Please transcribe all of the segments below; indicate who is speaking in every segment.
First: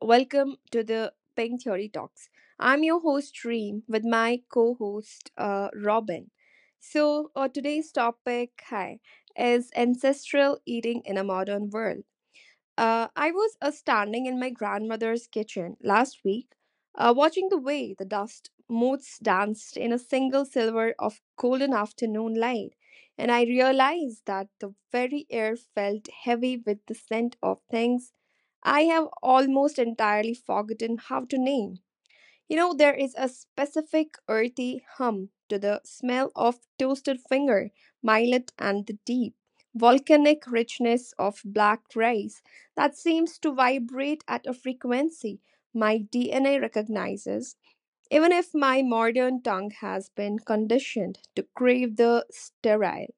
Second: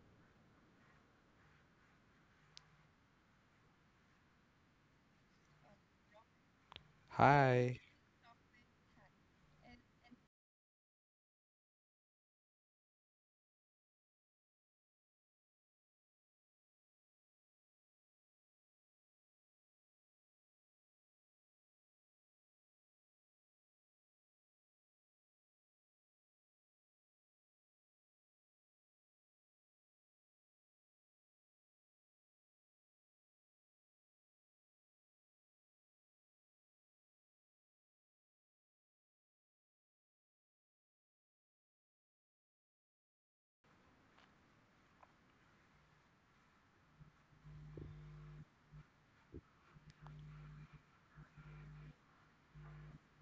Speaker 1: welcome to the Pink Theory Talks. I'm your host, Reem, with my co host, Robin. So,
Speaker 2: Hi.
Speaker 1: today's topic hi, is ancestral eating in a modern world. I was standing in my grandmother's kitchen last week, watching the way the dust motes danced in a single silver of golden afternoon light, and I realized that the very air felt heavy with the scent of things I have almost entirely forgotten how to name. You know, there is a specific earthy hum to the smell of toasted finger, millet, and the deep volcanic richness of black rice that seems to vibrate at a frequency my DNA recognizes, even if my modern tongue has been conditioned to crave the sterile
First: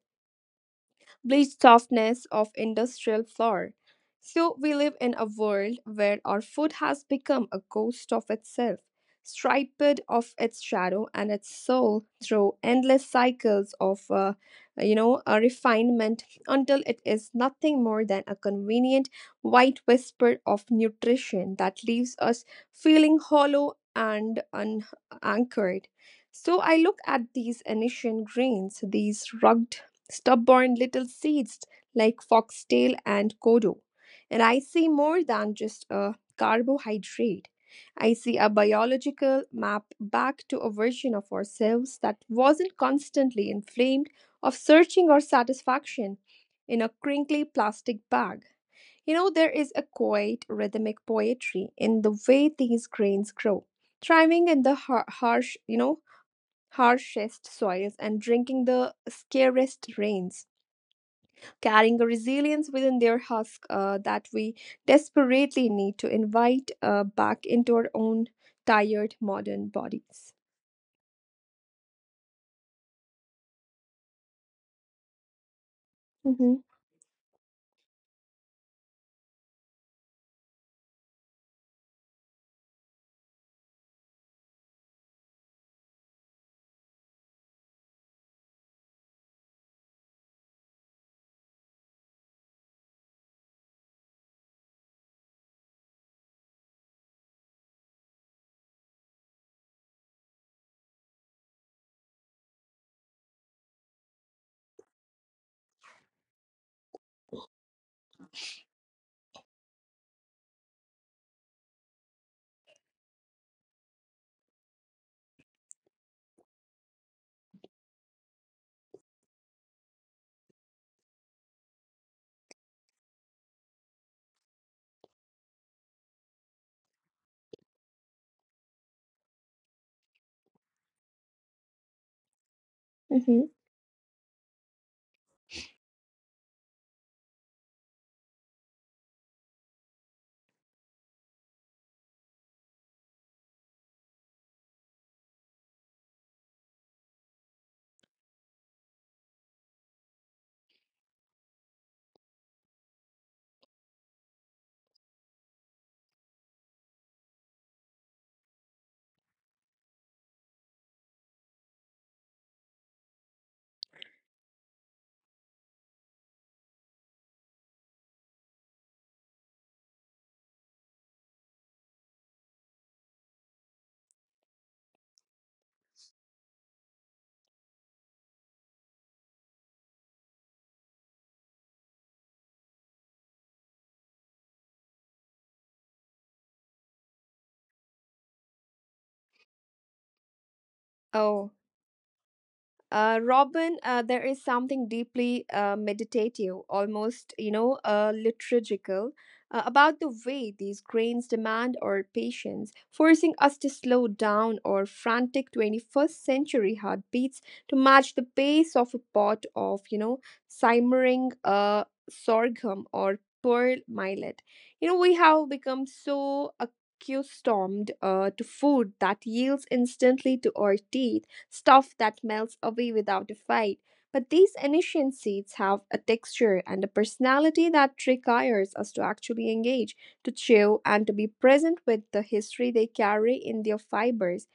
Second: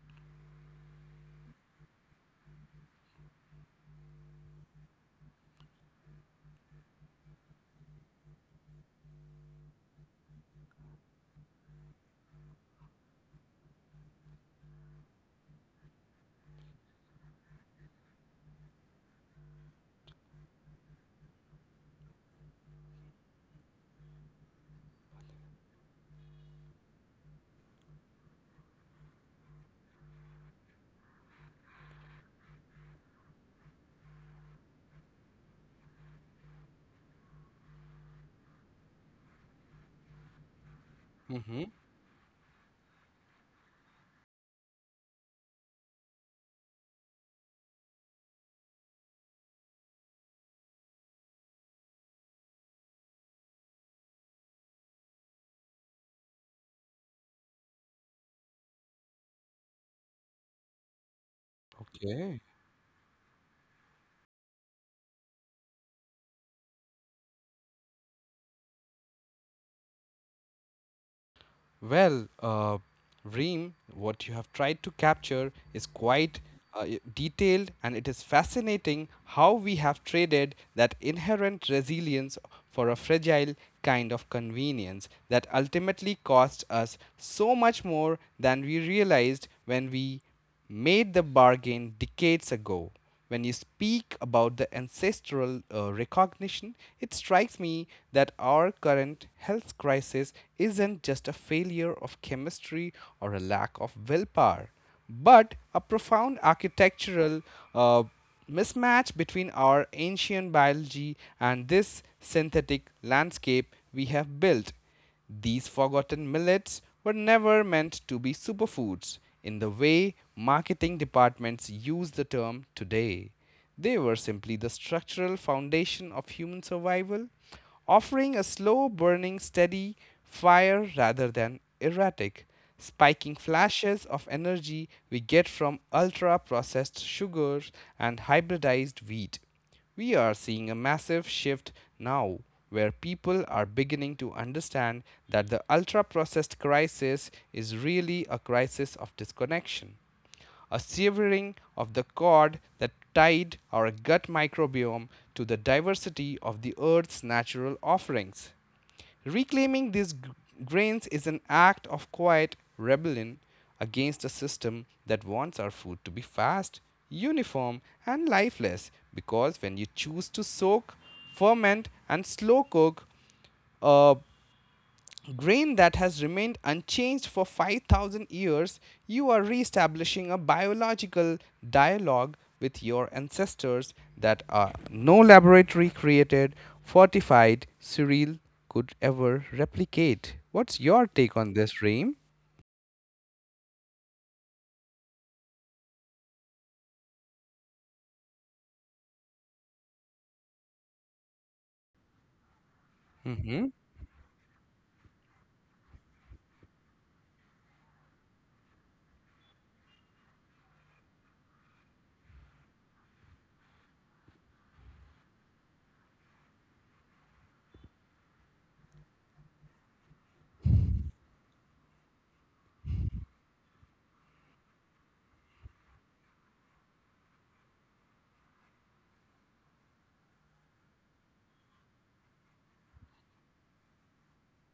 Speaker 1: bleached softness of industrial flour. So we live in a world where our food has become a ghost of itself, striped of its shadow and its soul through endless cycles of a refinement until it is nothing more than a convenient white whisper of nutrition that leaves us feeling hollow and unanchored. So I look at these ancient grains, these rugged stubborn little seeds like foxtail and kodo. And I see more than just a carbohydrate. I see a biological map back to a version of
Speaker 2: Hmm.
Speaker 1: ourselves that wasn't constantly inflamed of searching or satisfaction in a crinkly plastic bag. You know, there is a quiet rhythmic poetry in the way these grains grow, thriving in the harsh, harshest soils and drinking the scarcest rains carrying a
Speaker 2: Okay.
Speaker 1: resilience within their husk that we desperately need to invite back into our own tired modern bodies.
Speaker 2: Well, uh, Reem, what you have tried to capture is quite
Speaker 1: Hmm.
Speaker 2: detailed, and it is fascinating how we have traded that inherent resilience for a fragile kind of convenience that ultimately cost us so much more than we realized when we made the bargain decades ago. When you speak about the ancestral recognition, it strikes me that our current health crisis isn't just a failure of chemistry or a lack of willpower, but a profound architectural uh, mismatch between our ancient biology and this synthetic landscape we have built. These forgotten millets were never meant to be superfoods in the way marketing departments use the term today. They were simply the structural foundation of human survival, offering a slow burning, steady fire rather than erratic, spiking
Speaker 1: Hmm.
Speaker 2: flashes of energy we get from ultra processed sugars and hybridized wheat. We are seeing a massive shift now where people are beginning to understand that the ultra processed crisis is really a crisis of disconnection, a severing of the cord that tied our gut microbiome to the diversity of the earth's natural offerings. Reclaiming these grains is an act of quiet rebellion against a system that wants our food to be fast, uniform, and lifeless. Because when you choose to soak, ferment, and slow cook a grain that has remained unchanged for 5,000 years, you are re-establishing a biological dialogue with your ancestors that no laboratory created, fortified cereal could ever replicate. What's your take on
Speaker 1: Oh,
Speaker 2: this, Reem?
Speaker 1: uh, Robin, there is something deeply meditative, almost, liturgical, about the way these grains demand our patience, forcing
Speaker 2: Mm-hmm.
Speaker 1: us to slow down our frantic 21st century heartbeats to match the pace of a pot of, you know, simmering sorghum or pearl millet. You know, we have become so accustomed to food that yields instantly to our teeth stuff that melts away without a fight. But these ancient seeds have a texture and a personality that requires us to actually engage, to chew, and to be present with the history they carry in their fibers.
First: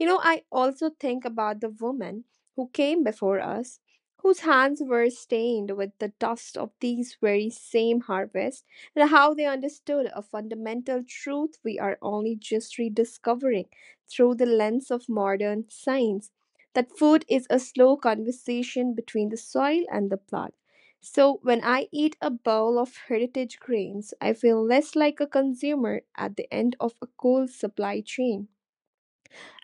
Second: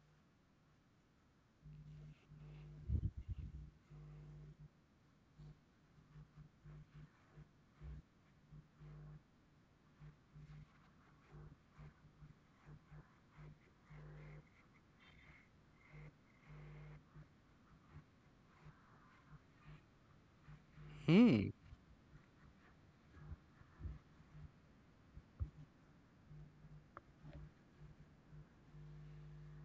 Speaker 1: You know, I also think about the woman who came before us, whose hands were stained with the dust of these very same harvests, and how they understood a fundamental truth we are only just rediscovering through the lens of modern science that food is a slow conversation between the soil and the plant. So,
Speaker 2: Hmm.
Speaker 1: when I eat a bowl of heritage grains, I feel less like a consumer at the end of a cold supply chain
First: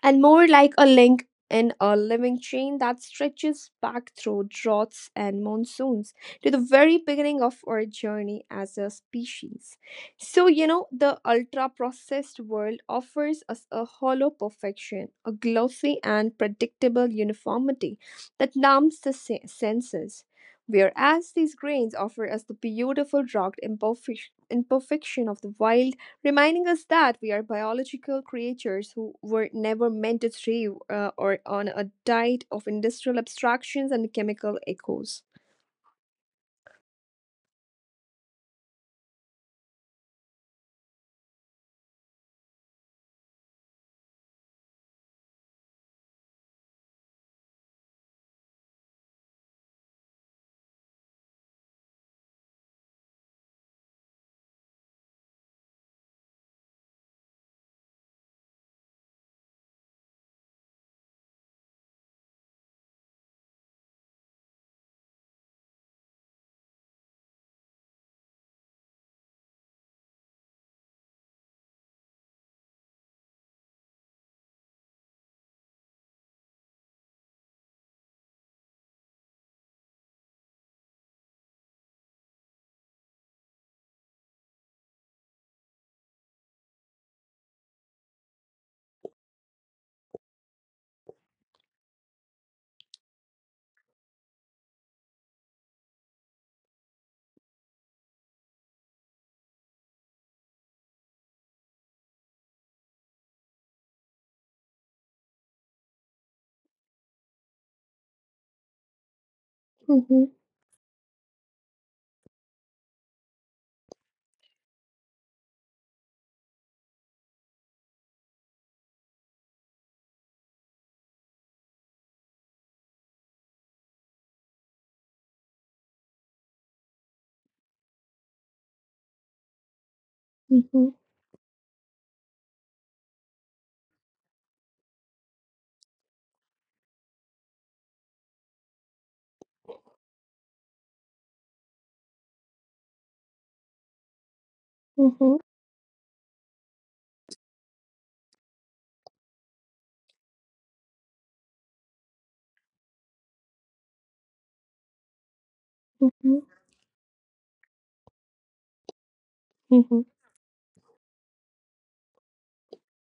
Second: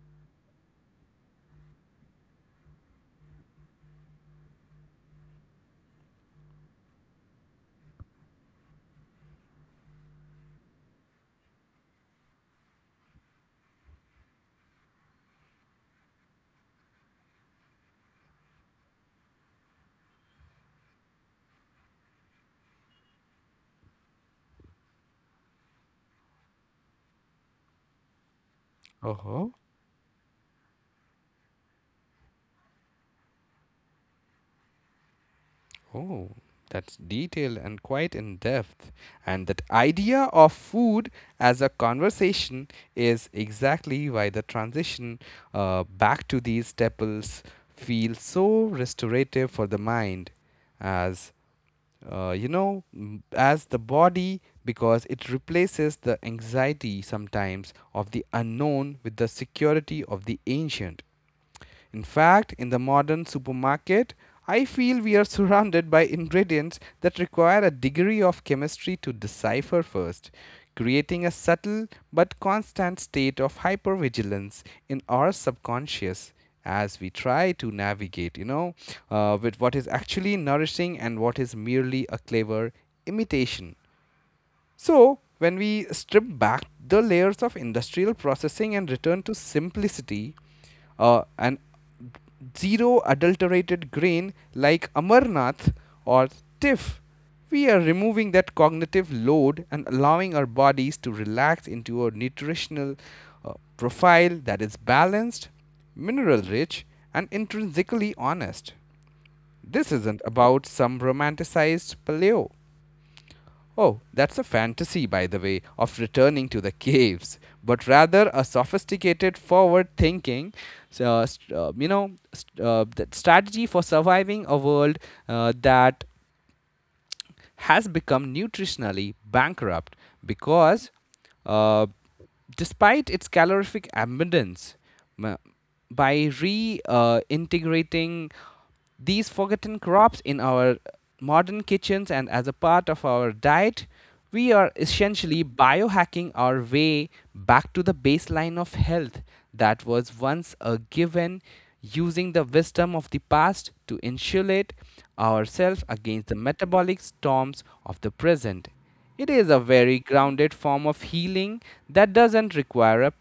Speaker 1: and more like a link in a living chain that stretches back through droughts and monsoons to the very beginning of our journey as a species. So, you know, the ultra processed world offers us a hollow perfection, a glossy and predictable uniformity that numbs the senses. Whereas these grains offer us the beautiful rugged imperfection of the wild reminding us that we are biological creatures who were
Speaker 2: Uh-huh.
Speaker 1: never meant to thrive or on a diet of industrial abstractions and chemical echoes.
Speaker 2: Oh, that's detailed and quite in depth. And that idea of food as a conversation is exactly why the transition back to these staples feels so restorative for the mind, as as the body, because it replaces the anxiety sometimes of the unknown with the security of the ancient. In fact, in the modern supermarket, I feel we are surrounded by ingredients that require a degree of chemistry to decipher first, creating a subtle but constant state of hypervigilance in our subconscious as we try to navigate, with what is actually nourishing and what is merely a clever imitation. So, when we strip back the layers of industrial processing and return to simplicity, an zero adulterated grain like Amarnath or TIFF, we are removing that cognitive load and allowing our bodies to relax into a nutritional profile that is balanced, mineral rich, and intrinsically honest. This isn't
Speaker 1: Mhm.
Speaker 2: about some romanticized paleo. Oh, that's a fantasy, by the way, of returning to the caves, but rather a sophisticated, forward thinking, so, st- you know, st- that strategy for surviving a world that has become nutritionally bankrupt because,
Speaker 1: Mhm,
Speaker 2: uh, despite its calorific abundance, ma- by reintegrating these forgotten crops in our modern kitchens and as a part of our diet, we are essentially
Speaker 1: mhm,
Speaker 2: biohacking our way back to the baseline of health that was once a given, using the wisdom of the past to insulate ourselves against the
Speaker 1: mhm,
Speaker 2: metabolic storms of the present. It is a very
Speaker 1: mhm.
Speaker 2: grounded form of healing that doesn't require a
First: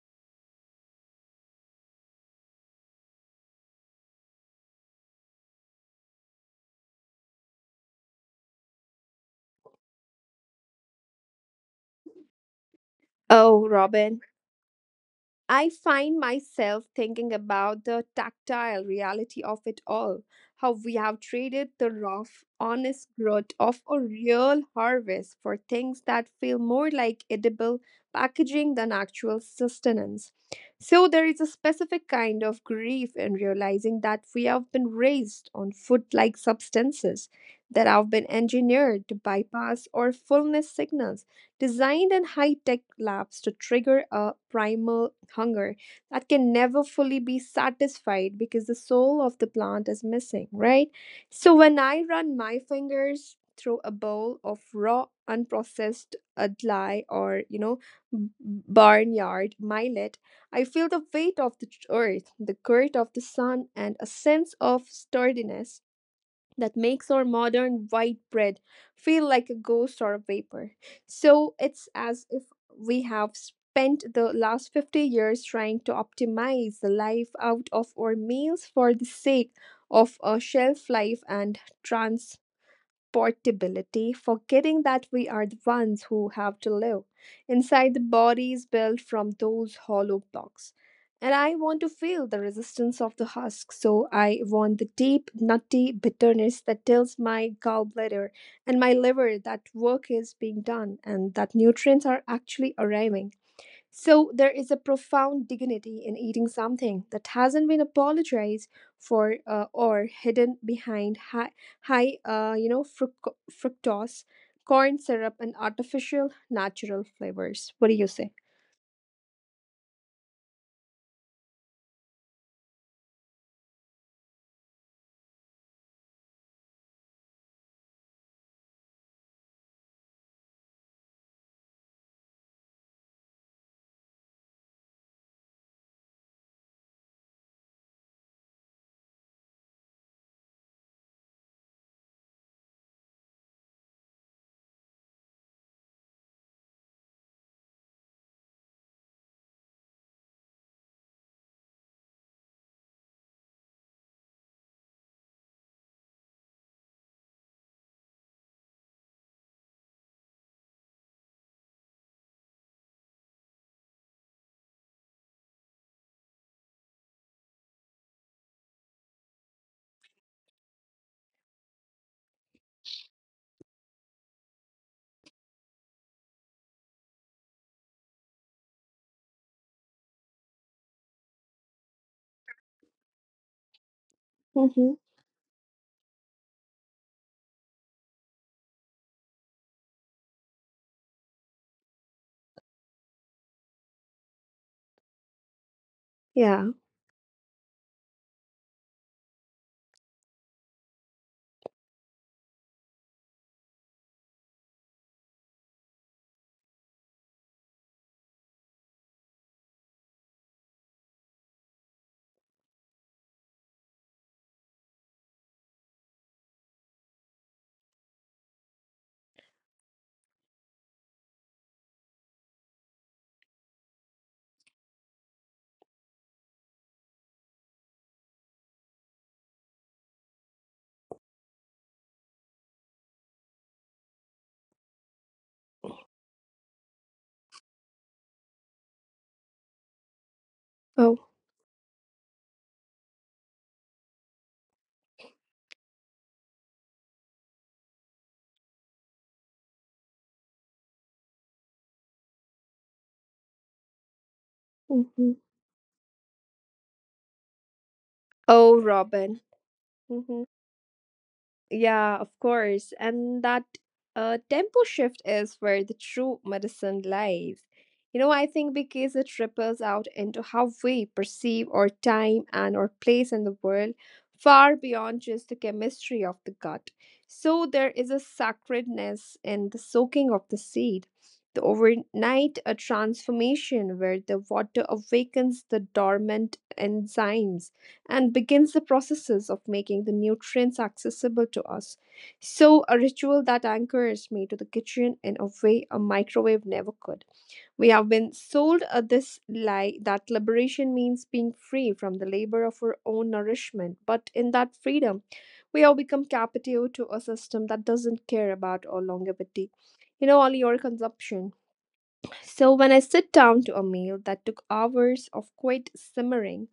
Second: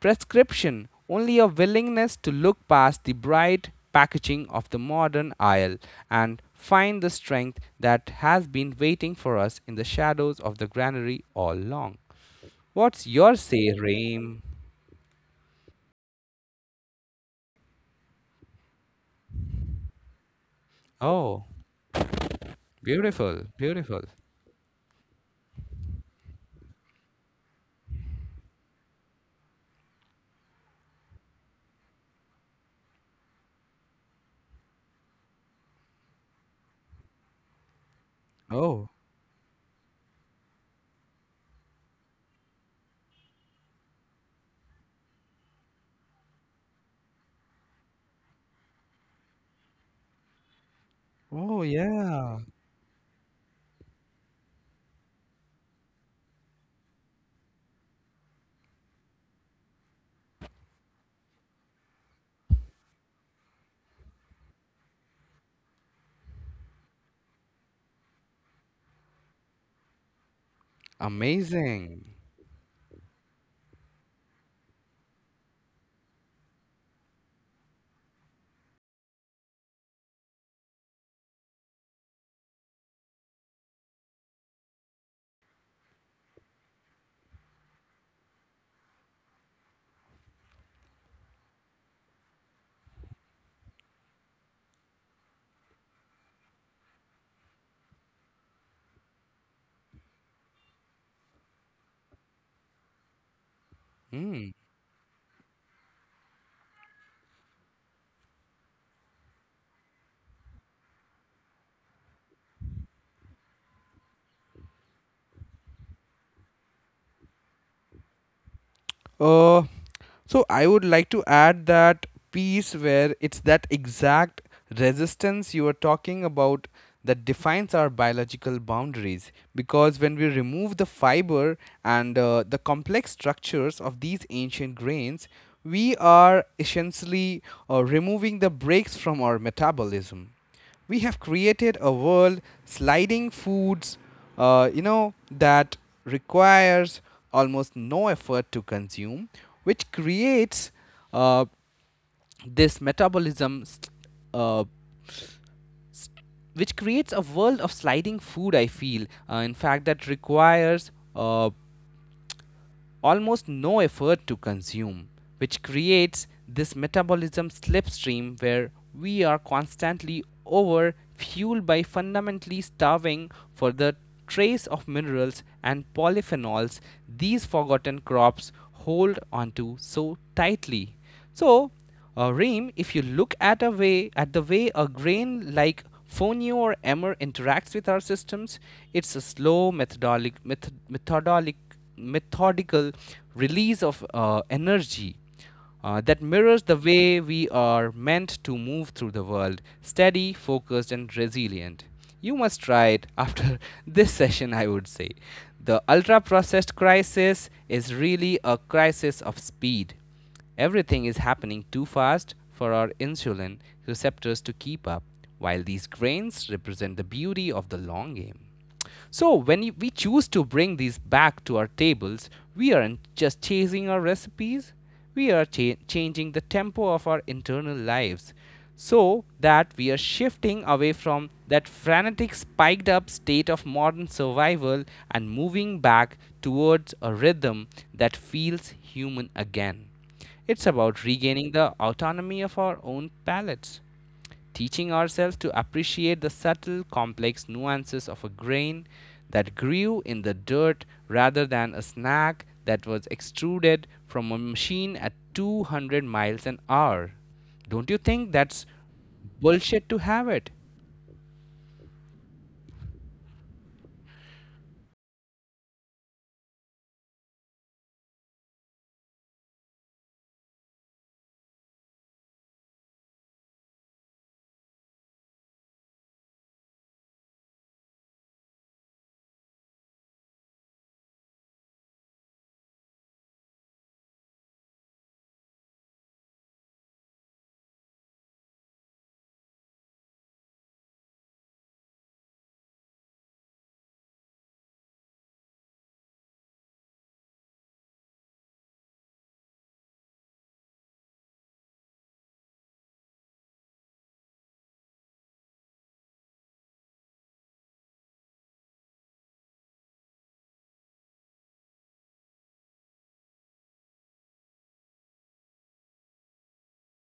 Speaker 2: Prescription only a willingness to look past the bright packaging of the modern aisle and find the strength that has been waiting for us in the shadows of the granary all along. What's your
Speaker 1: Oh,
Speaker 2: say,
Speaker 1: Robin,
Speaker 2: Reem?
Speaker 1: I find myself thinking about the tactile reality of it all, how we have
Speaker 2: Oh,
Speaker 1: traded the rough, honest
Speaker 2: beautiful,
Speaker 1: growth of a
Speaker 2: beautiful.
Speaker 1: real harvest for things that feel more like edible packaging than actual sustenance. So, there is a specific kind of grief in realizing that we have been raised on food like substances that have been
Speaker 2: Oh,
Speaker 1: engineered to bypass our fullness signals designed in high tech labs to trigger a primal hunger that can never fully be satisfied because the soul of the plant is missing, right? So
Speaker 2: oh,
Speaker 1: when I
Speaker 2: yeah.
Speaker 1: run my fingers through a bowl of raw, unprocessed adlai or, you know, barnyard millet, I feel the weight of the earth, the current of the sun, and a sense of sturdiness that makes our modern white bread feel like a ghost or a vapor. So it's
Speaker 2: Amazing.
Speaker 1: as if we have spent the last 50 years trying to optimize the life out of our meals for the sake of a shelf life and trans portability, forgetting that we are the ones who have to live inside the bodies built from those hollow blocks. And I want to feel the resistance of the husk, so I want the deep, nutty bitterness that tells my gallbladder and my liver that work is being done and that nutrients are actually arriving. So
Speaker 2: Hmm.
Speaker 1: there is a profound dignity in eating something that hasn't been apologized for or hidden behind high fructose, corn syrup, and artificial natural flavors. What do you say?
Speaker 2: Uh, so I would like to add that piece where it's that exact resistance you were talking about that defines our biological boundaries because when we remove the fiber and the complex structures of these ancient grains we are essentially removing the brakes from our metabolism we have created a world sliding foods that requires almost no effort to consume which creates uh, this metabolism st- uh, which creates a world of sliding food I feel in fact that requires almost no effort to consume, which creates this metabolism slipstream where we are constantly over fueled by fundamentally starving for the trace of minerals and polyphenols these forgotten crops hold onto so tightly. So, Reem, if you look at a way at the way a
Speaker 1: Mm-hmm.
Speaker 2: grain like fonio or emmer interacts with our systems, it's a slow methodolic method, methodolic methodical release of energy that mirrors the
Speaker 1: Yeah.
Speaker 2: way we are meant to move through the world steady, focused, and resilient. You must try it after this session, I would say. The ultra processed crisis is really a crisis of speed. Everything is happening too fast for our insulin receptors to keep up, while these grains represent the beauty of the long game. So we choose to bring these back to our tables, we aren't just chasing our recipes, we are changing the tempo of our internal lives so that we are shifting away from that frantic spiked up state of modern survival and moving back towards a rhythm that feels human again. It's about
Speaker 1: Oh.
Speaker 2: regaining the autonomy of our own palates, teaching ourselves to appreciate the subtle, complex nuances of a grain that grew in the dirt rather than a snack that was extruded from a machine at
Speaker 1: Mm-hmm.
Speaker 2: 200 miles an hour. Don't you think that's
Speaker 1: Oh, Robin.
Speaker 2: bullshit to have it?
Speaker 1: Mm-hmm. Yeah, of course. And that tempo shift is where the true medicine lies. You know, I think because it ripples out into how we perceive our time and our place in the world far beyond just the chemistry of the gut. So there is a sacredness in the soaking of the seed, the overnight a transformation where the water awakens the dormant enzymes and begins the processes of making the nutrients accessible to us. So, a ritual that anchors me to the kitchen in a way a microwave never could. We have been sold this lie that liberation means being free from the labor of our own nourishment, but in that freedom, we have become captive to a system that doesn't care about our longevity. You know, all your consumption. So, when I sit down to a meal that took hours of quiet simmering,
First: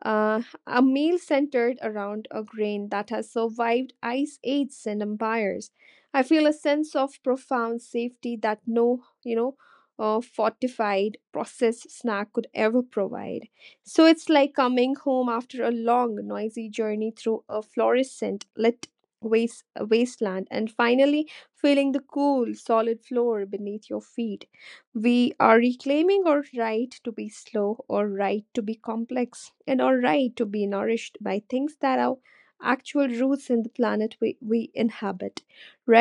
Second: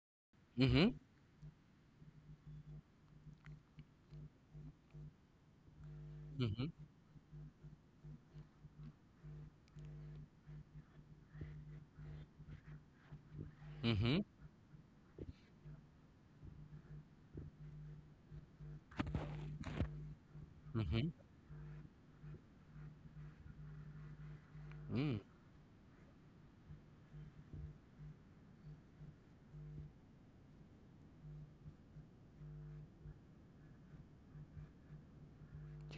Speaker 1: a
Speaker 2: Mm-hmm.
Speaker 1: meal centered around a grain that has survived ice ages and empires. I feel a
Speaker 2: Mm-hmm.
Speaker 1: sense of profound safety that no, fortified processed snack could ever provide. So
Speaker 2: Mm-hmm.
Speaker 1: it's like coming home after a long, noisy journey through a fluorescent lit wasteland and
Speaker 2: Mm-hmm.
Speaker 1: finally feeling the cool, solid floor beneath your feet.
Speaker 2: Mm.
Speaker 1: We are reclaiming our right to be slow, our right to be complex, and our right to be nourished by things that are actual roots in the planet we inhabit,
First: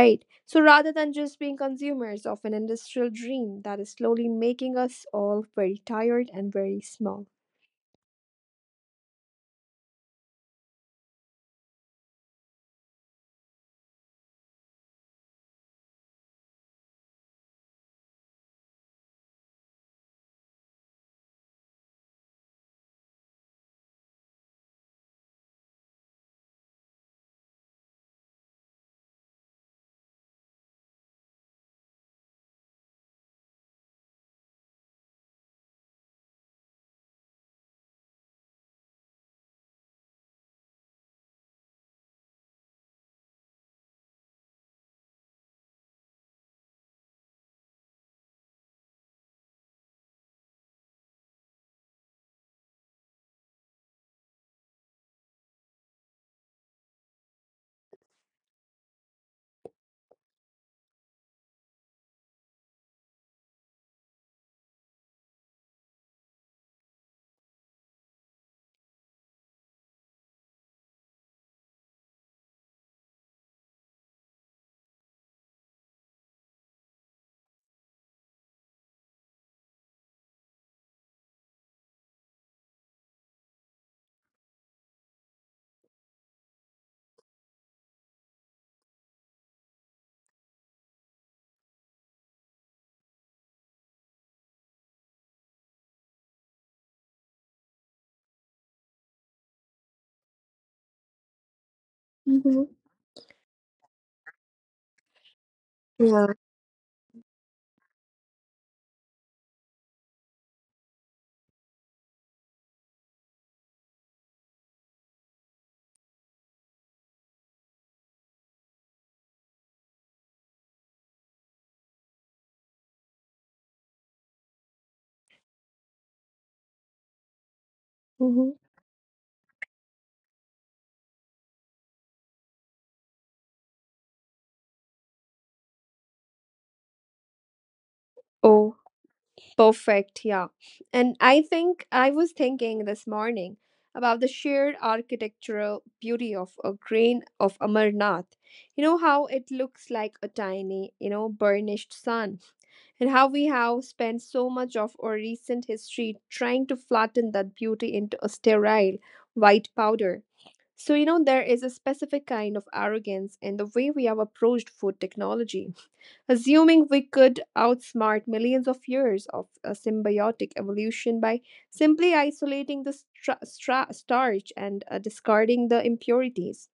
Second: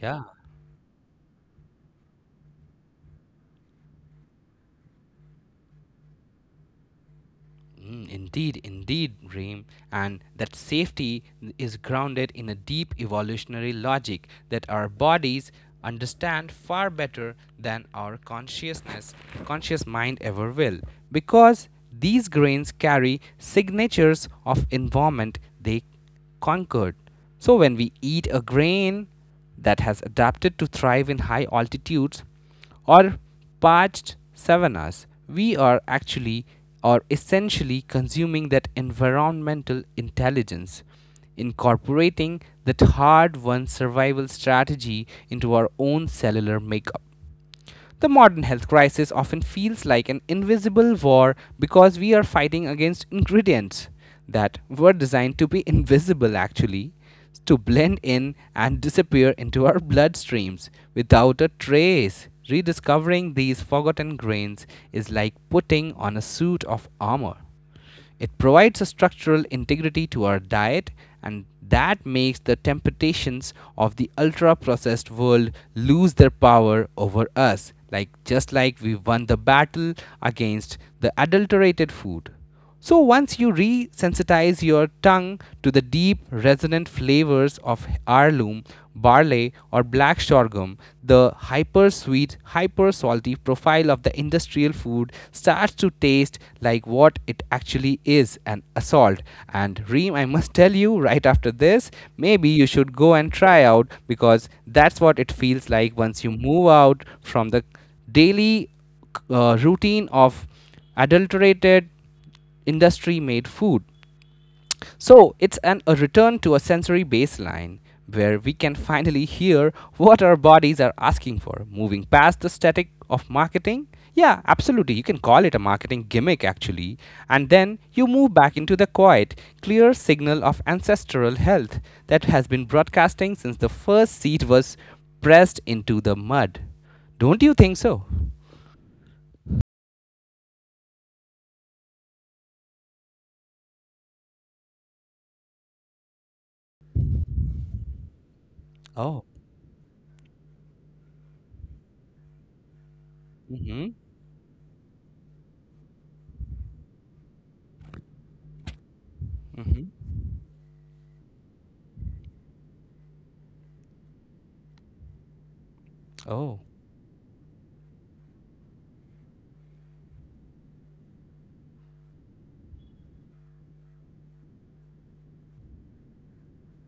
Speaker 2: Yeah.
Speaker 1: So rather than just being consumers of an industrial dream that is slowly making us all very tired and very small.
Speaker 2: Mm. Indeed, indeed, Reem, and that safety is grounded in a deep evolutionary logic that our bodies understand far better than our conscious mind ever will, because these grains carry signatures of environment they conquered. So, when we eat a grain that has adapted to thrive in high altitudes or parched savannas, we are actually or essentially consuming that environmental intelligence, incorporating that hard won survival strategy into our own cellular makeup. The modern health crisis often feels like an invisible war because we are fighting against ingredients that were designed to be invisible, actually, to blend in and disappear into our bloodstreams without a trace. Rediscovering these forgotten grains is like putting on a suit of armor. It provides a structural integrity to our diet, and that makes the temptations of the ultra processed world lose their power over us, like just like we won the battle against the adulterated food. So once you resensitize your tongue to the deep resonant flavors of heirloom, barley or black sorghum, the hyper sweet, hyper salty profile of the industrial food starts to taste like what it actually is an assault. And Reem, I must tell you right after this, maybe you
Speaker 1: Mhm.
Speaker 2: should go and try out because that's what it feels like once you
Speaker 1: Yeah.
Speaker 2: move out from the daily routine of adulterated industry made food. So it's a return to a sensory baseline where we can finally hear what our bodies are asking for, moving past the static of marketing. Yeah, absolutely. You can call it a marketing gimmick, actually. And then you move back
Speaker 1: Mhm.
Speaker 2: into the quiet, clear signal of ancestral health that has been broadcasting since the first seed was pressed into the mud. Don't you think so?
Speaker 1: Oh, perfect. Yeah. And I think I was thinking this morning about the sheer architectural beauty of a grain of Amarnath. You know
Speaker 2: Oh.
Speaker 1: how it looks like a tiny, you know, burnished sun, and how we
Speaker 2: Mm-hmm.
Speaker 1: have spent so much of our recent history trying to flatten that beauty into a sterile white
Speaker 2: Mm-hmm.
Speaker 1: powder. So, you know, there is a specific kind of arrogance in the way we have approached food technology,
Speaker 2: Oh,
Speaker 1: assuming we could outsmart millions of years of a symbiotic evolution by simply isolating the starch and discarding the impurities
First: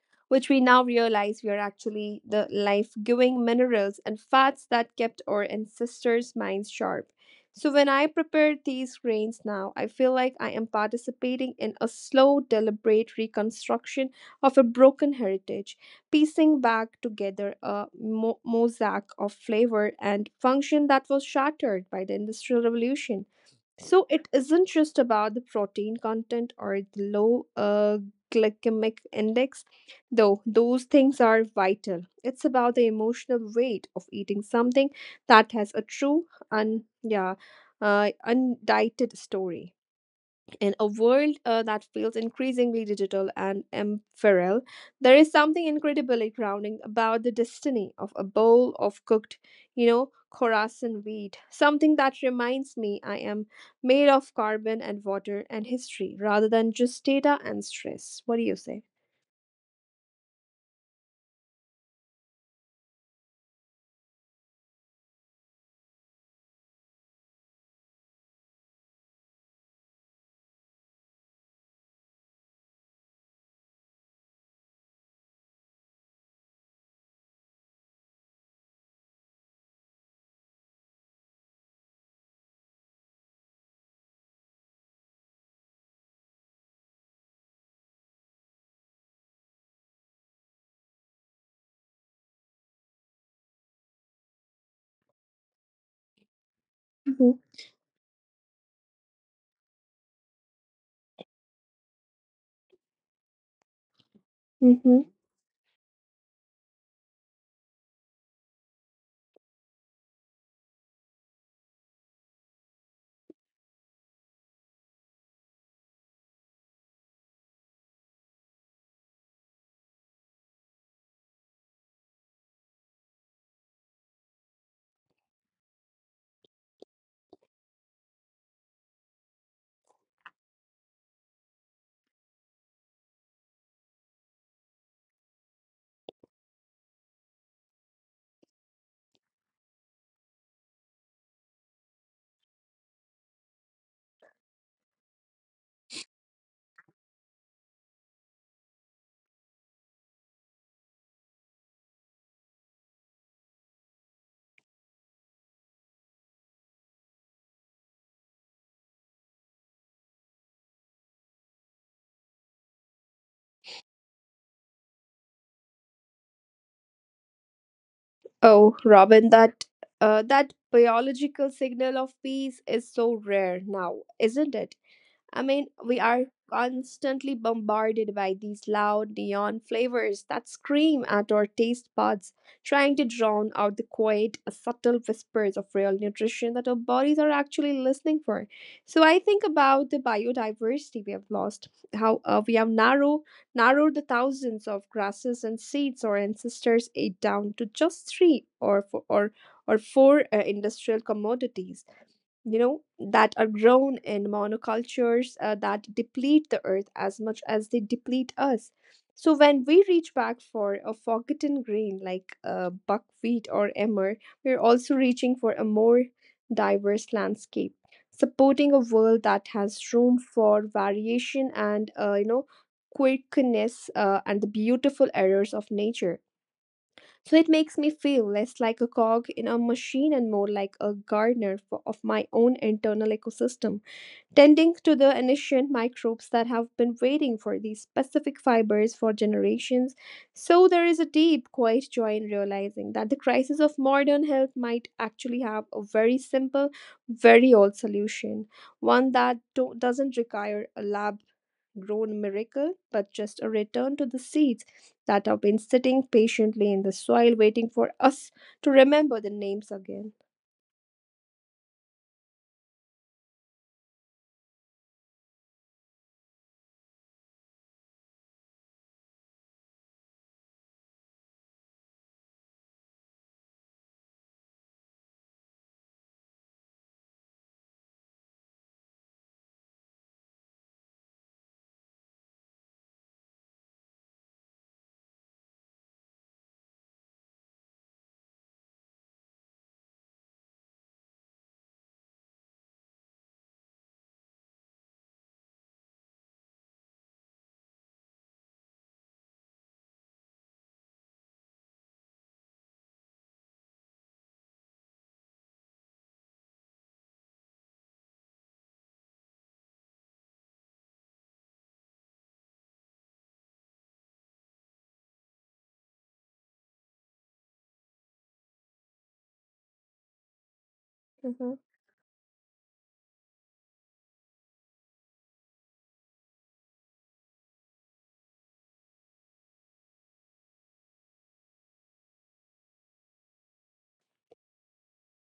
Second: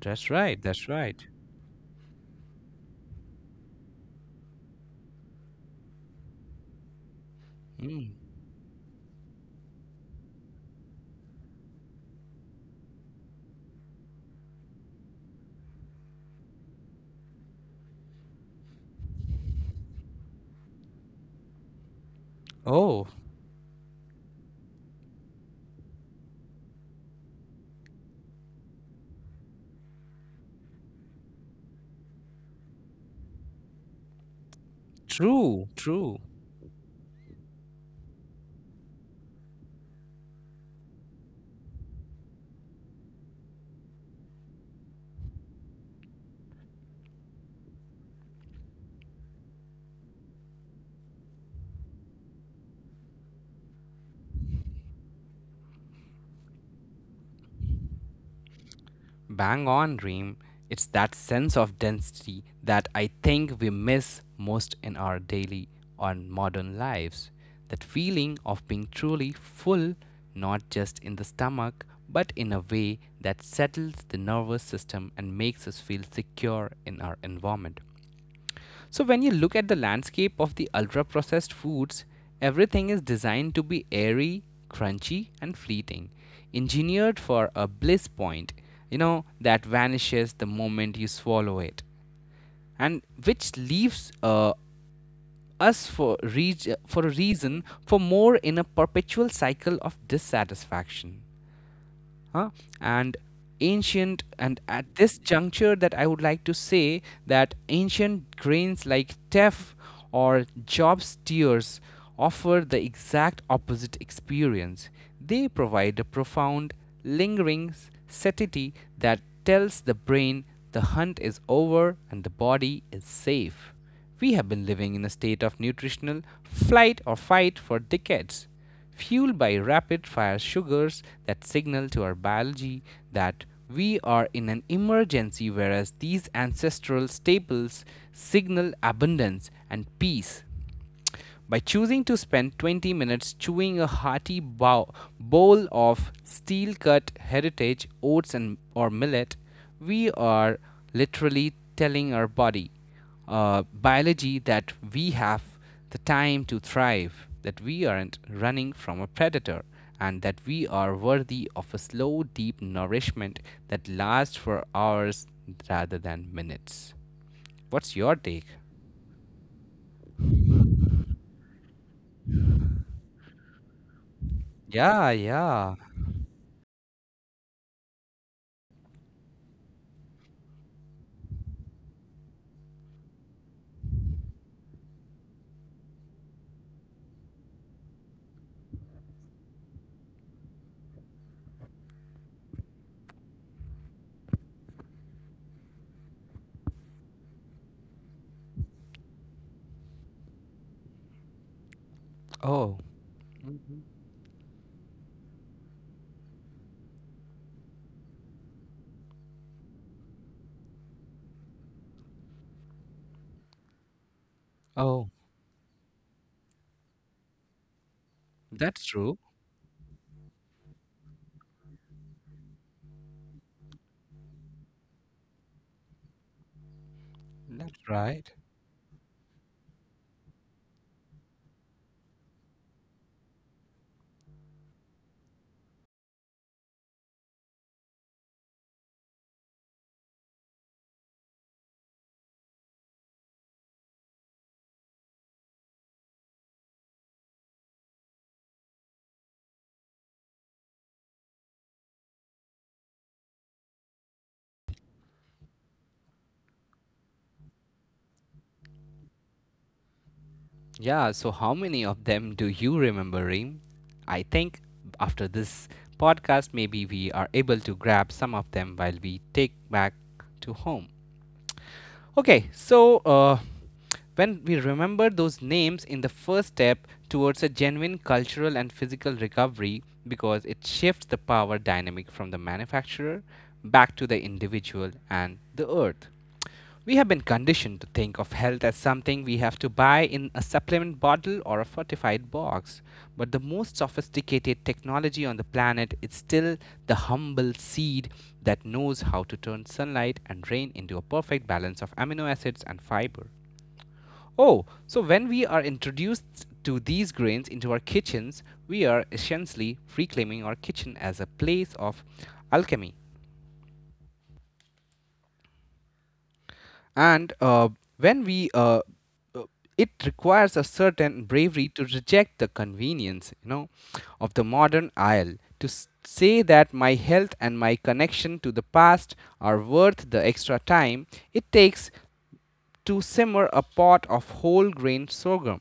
Speaker 2: that's
Speaker 1: which
Speaker 2: right.
Speaker 1: we now
Speaker 2: That's right.
Speaker 1: realize were actually the life giving minerals and fats that kept our ancestors' minds sharp. So, when I
Speaker 2: Mm.
Speaker 1: prepare these grains now, I feel like I am participating in a slow, deliberate reconstruction of a broken heritage, piecing back together a mosaic of flavor and function that was shattered by the Industrial
Speaker 2: Oh.
Speaker 1: Revolution. So it isn't just about the protein content or the low glycemic index, though those things are vital. It's about the emotional weight of eating something that
Speaker 2: True,
Speaker 1: has a
Speaker 2: true.
Speaker 1: true and undieted story. In a world that feels increasingly digital and ephemeral, there is something incredibly grounding about the destiny of a bowl of cooked, you know, Khorasan wheat. Something that reminds me I am made of carbon and water and history rather than just data and stress. What do you say?
Speaker 2: Bang on, Reem. It's that sense of density that I think we miss most in our daily or modern lives. That feeling of being truly full, not just in the stomach, but in a way that settles the nervous system and makes us feel secure in our environment. So, when you look at the landscape of the ultra processed foods, everything is designed to be airy, crunchy, and fleeting, engineered for a bliss point, you know, that vanishes the moment you swallow it, and which leaves us for, for a
Speaker 1: Mm-hmm.
Speaker 2: reason for more in a perpetual cycle of dissatisfaction huh? And ancient and at
Speaker 1: Mm-hmm.
Speaker 2: this juncture that I would like to say that ancient grains like teff or job's tears offer the exact opposite experience. They provide a profound lingering satiety that tells the brain the hunt is over and the body is safe. We have been living in a state of nutritional flight or fight for decades, fueled by rapid fire sugars that signal to our biology that we are in an emergency, whereas these ancestral staples signal abundance and peace. By choosing to spend 20 minutes chewing a bowl of steel cut heritage oats and or millet, we are literally telling our biology, that we have the time to thrive, that we aren't running from a predator, and that we are worthy of a slow, deep nourishment that lasts for hours rather than minutes. What's your take?
Speaker 1: Oh, Robin, that biological signal of peace is so rare now, isn't it?
Speaker 2: Yeah,
Speaker 1: I
Speaker 2: yeah.
Speaker 1: mean, we are constantly bombarded by these loud neon flavors that scream at our taste buds, trying to drown out the quiet, subtle whispers of real nutrition that our bodies are actually listening for. So I think about the biodiversity we have lost, how narrowed the thousands of grasses and seeds our ancestors ate down to just three or four, or four industrial commodities you
Speaker 2: Oh,
Speaker 1: know, that are grown in monocultures that deplete the earth as much as they deplete us. So when we reach back for a forgotten grain like buckwheat or emmer, we're also
Speaker 2: oh.
Speaker 1: reaching for a more diverse landscape,
Speaker 2: That's
Speaker 1: supporting a
Speaker 2: true.
Speaker 1: world that has room for variation and quirkiness and the beautiful errors of nature. So it
Speaker 2: That's
Speaker 1: makes me
Speaker 2: right.
Speaker 1: feel less like a cog in a machine and more like a gardener of my own internal ecosystem, tending to the ancient microbes that have been waiting for these specific fibers for generations. So there is a deep, quiet joy in realizing that the crisis of modern health might actually have a very simple, very old solution, one that doesn't require a lab grown miracle, but just a return to the seeds that have been sitting patiently in the soil, waiting for us to remember the names again.
Speaker 2: Yeah, so how many of them do you remember, Reem? I think after this podcast, maybe we are able to grab some of them while we take back to home. Okay, so uh, when we remember those names in the first step towards a genuine cultural and physical recovery, because it shifts the power dynamic from the manufacturer back to the individual and the earth. We have been conditioned to think of health as something we have to buy in a supplement bottle or a fortified box. But the most sophisticated technology on the planet is still the humble seed that knows how to turn sunlight and rain into a perfect balance of amino acids and fiber. Oh, so when we are introduced to these grains into our kitchens, we are essentially reclaiming our kitchen as a place of alchemy. And when we uh, it requires a certain bravery
Speaker 1: Hmm.
Speaker 2: to reject the convenience of the modern aisle. To say that my health and my connection to the past are worth the extra time it takes to simmer a pot of whole grain sorghum.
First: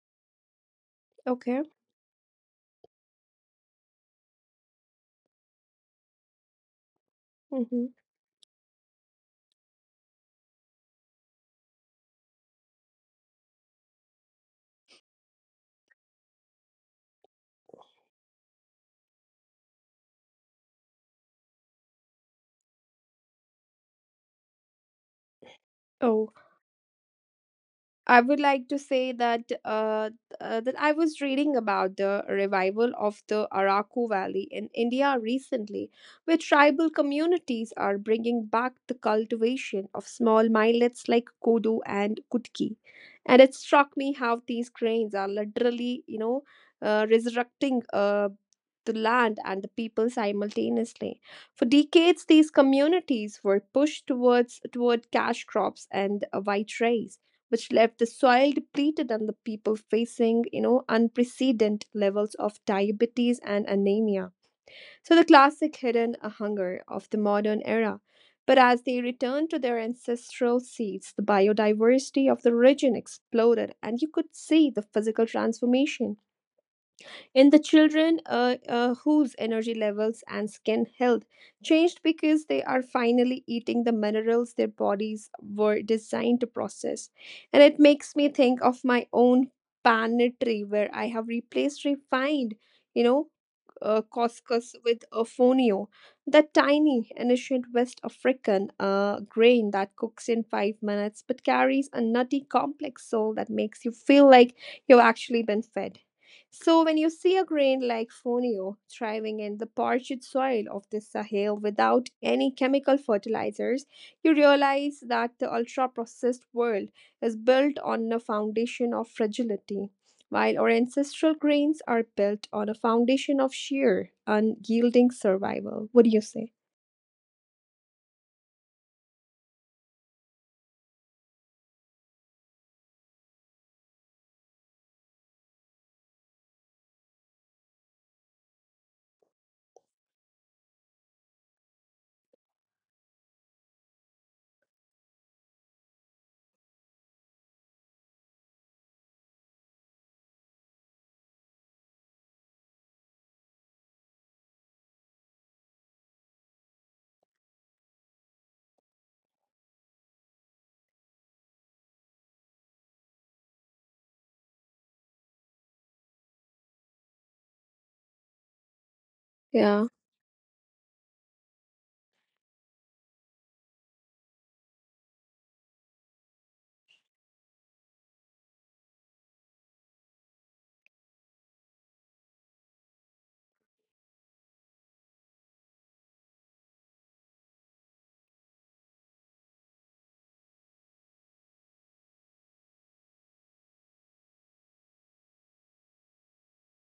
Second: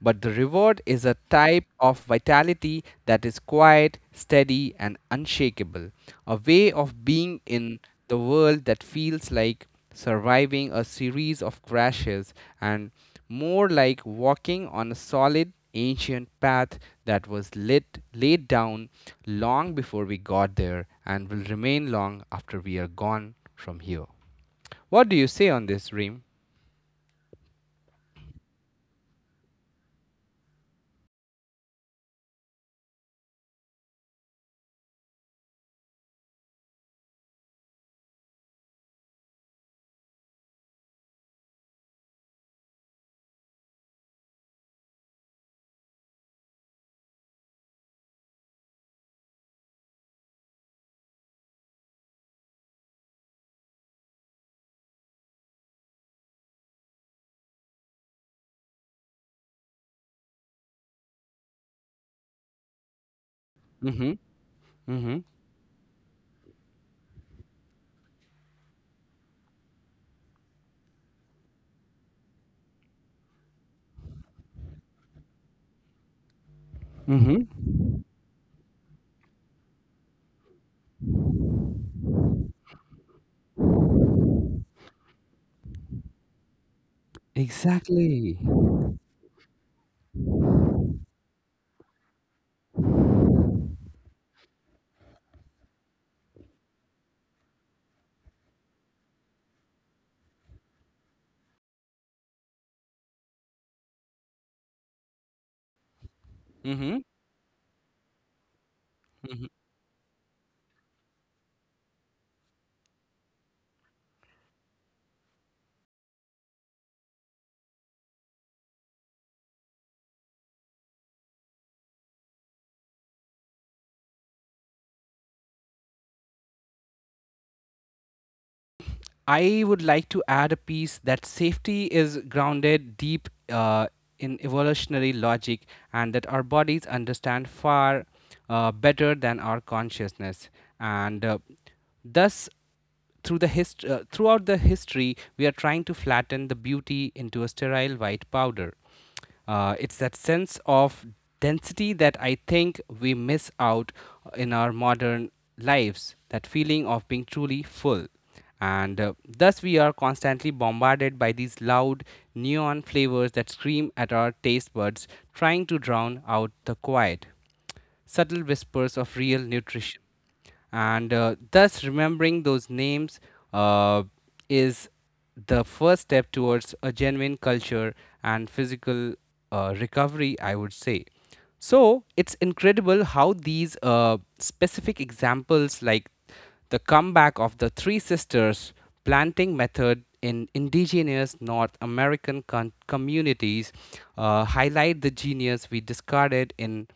Speaker 2: But the reward is a
Speaker 1: Okay.
Speaker 2: type of vitality that is quiet, steady, and unshakable, a way of being in
Speaker 1: Hmm.
Speaker 2: the world that feels like surviving a series of crashes and more like walking on a solid ancient path that was lit, laid down long before we got there and will remain long after we are gone from here. What do you say on this, Reem?
Speaker 1: Oh, I would like to say that that I was reading about the revival of the Araku Valley in India recently, where tribal communities are bringing back the cultivation of small millets like kodo and kutki, and it struck me how these grains are literally, resurrecting the land and the people simultaneously. For decades, these communities were pushed toward cash crops and white rice which left the soil depleted and the people facing, you know, unprecedented levels of diabetes and
Speaker 2: Mm-hmm.
Speaker 1: anemia. So
Speaker 2: Mm-hmm.
Speaker 1: the classic hidden hunger of the modern era. But as they returned to their ancestral seats, the biodiversity of the region exploded, and you could see the physical transformation
Speaker 2: Mm-hmm.
Speaker 1: in the children, whose energy levels and skin health changed because they are finally eating the minerals their bodies were designed to process. And it makes me
Speaker 2: Exactly.
Speaker 1: think of my own pantry where I have replaced refined, you know, couscous with a fonio, that tiny ancient West African grain that cooks in 5 minutes but carries a nutty complex soul that makes you feel like you've actually been fed. So,
Speaker 2: Mm-hmm.
Speaker 1: when you see a grain like fonio thriving
Speaker 2: Hmm.
Speaker 1: in the parched soil of the Sahel without any chemical fertilizers, you realize that the ultra processed world is built on a foundation of fragility, while our ancestral grains are built on a foundation of sheer, unyielding survival. What do you say?
Speaker 2: I would like to add a piece that safety is grounded deep in evolutionary logic and that our bodies understand far better than our consciousness. And Thus, throughout the history, we are trying to flatten the beauty into a sterile white powder. It's that sense of density that I think we miss out in our modern lives, that feeling of being truly full. And Thus, we are constantly bombarded by these loud neon flavors that scream at our taste buds, trying to drown out the quiet, subtle whispers of real
Speaker 1: Yeah.
Speaker 2: nutrition and thus remembering those names uh, is the first step towards a genuine culture and physical recovery, I would say. So it's incredible how these specific examples like the comeback of the three sisters planting method in indigenous North American communities highlight the genius we discarded in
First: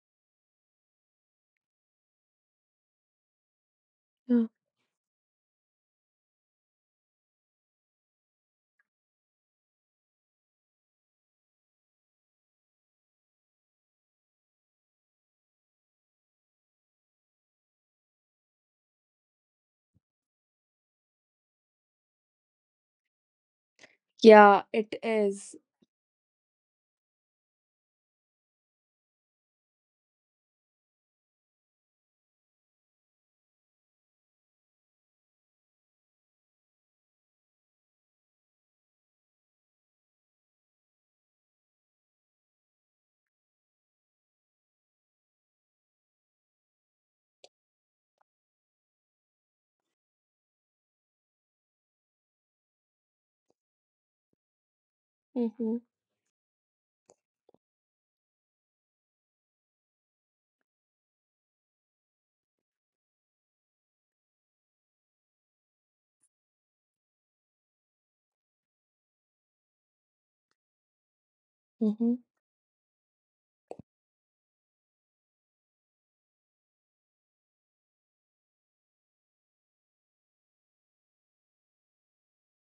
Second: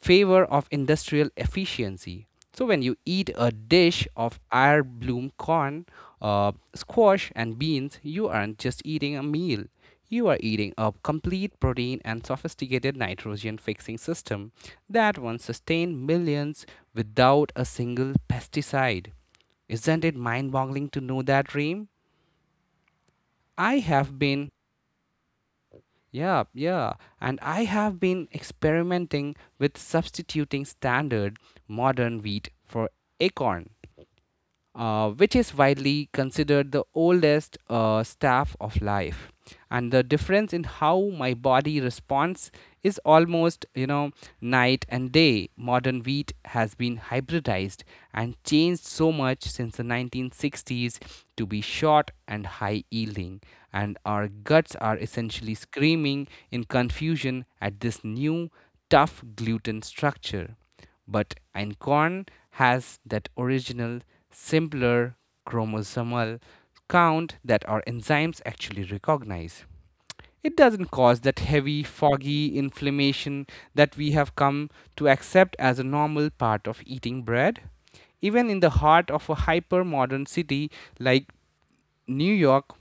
Speaker 2: favor of industrial efficiency. So when you eat a dish of
Speaker 1: Yeah,
Speaker 2: air bloom corn, squash, and beans, you aren't just eating a meal. You are eating a complete protein and sophisticated nitrogen fixing system that once sustained millions without a single pesticide. Isn't it mind boggling to know that, Reem? I have been.
Speaker 1: yeah, it is.
Speaker 2: Yeah, yeah. And I have been experimenting with substituting standard modern wheat for acorn, which is widely considered the oldest staff of life. And the difference in how my body responds is almost, you know, night and day. Modern wheat has been hybridized and changed so much since the 1960s to be short and high yielding. And our guts are essentially
Speaker 1: Mm-hmm.
Speaker 2: screaming in confusion at this new, tough gluten structure. But Ancon has that original, simpler chromosomal count that our enzymes actually recognize. It doesn't cause that heavy,
Speaker 1: Mm-hmm.
Speaker 2: foggy inflammation that we have come to accept as a normal part of eating bread. Even in the heart of a hyper modern city like New York,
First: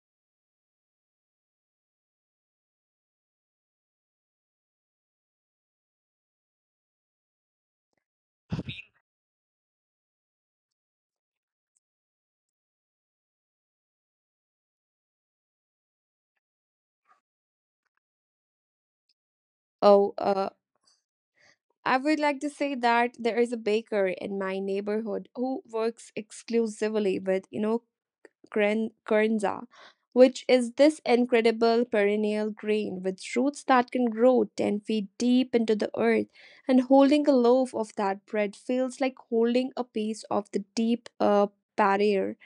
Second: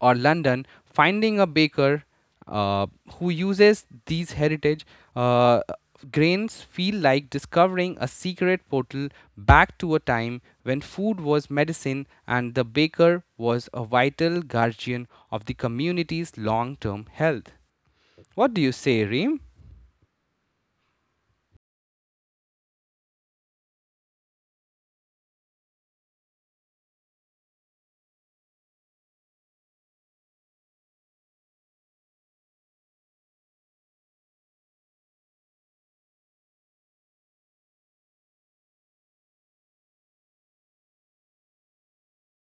Speaker 2: or London, finding a baker uh, who uses these heritage uh, grains feel like discovering a secret portal back to a time when food was medicine and the baker was a vital guardian of the community's long-term health. What do you say, Reem?
Speaker 1: Oh, I would like to say that there is a baker in my neighborhood who works exclusively with, you know, kernza, which is this incredible perennial grain with roots that can grow 10 feet deep into the earth. And holding a loaf of that bread feels like holding a piece of the deep barrier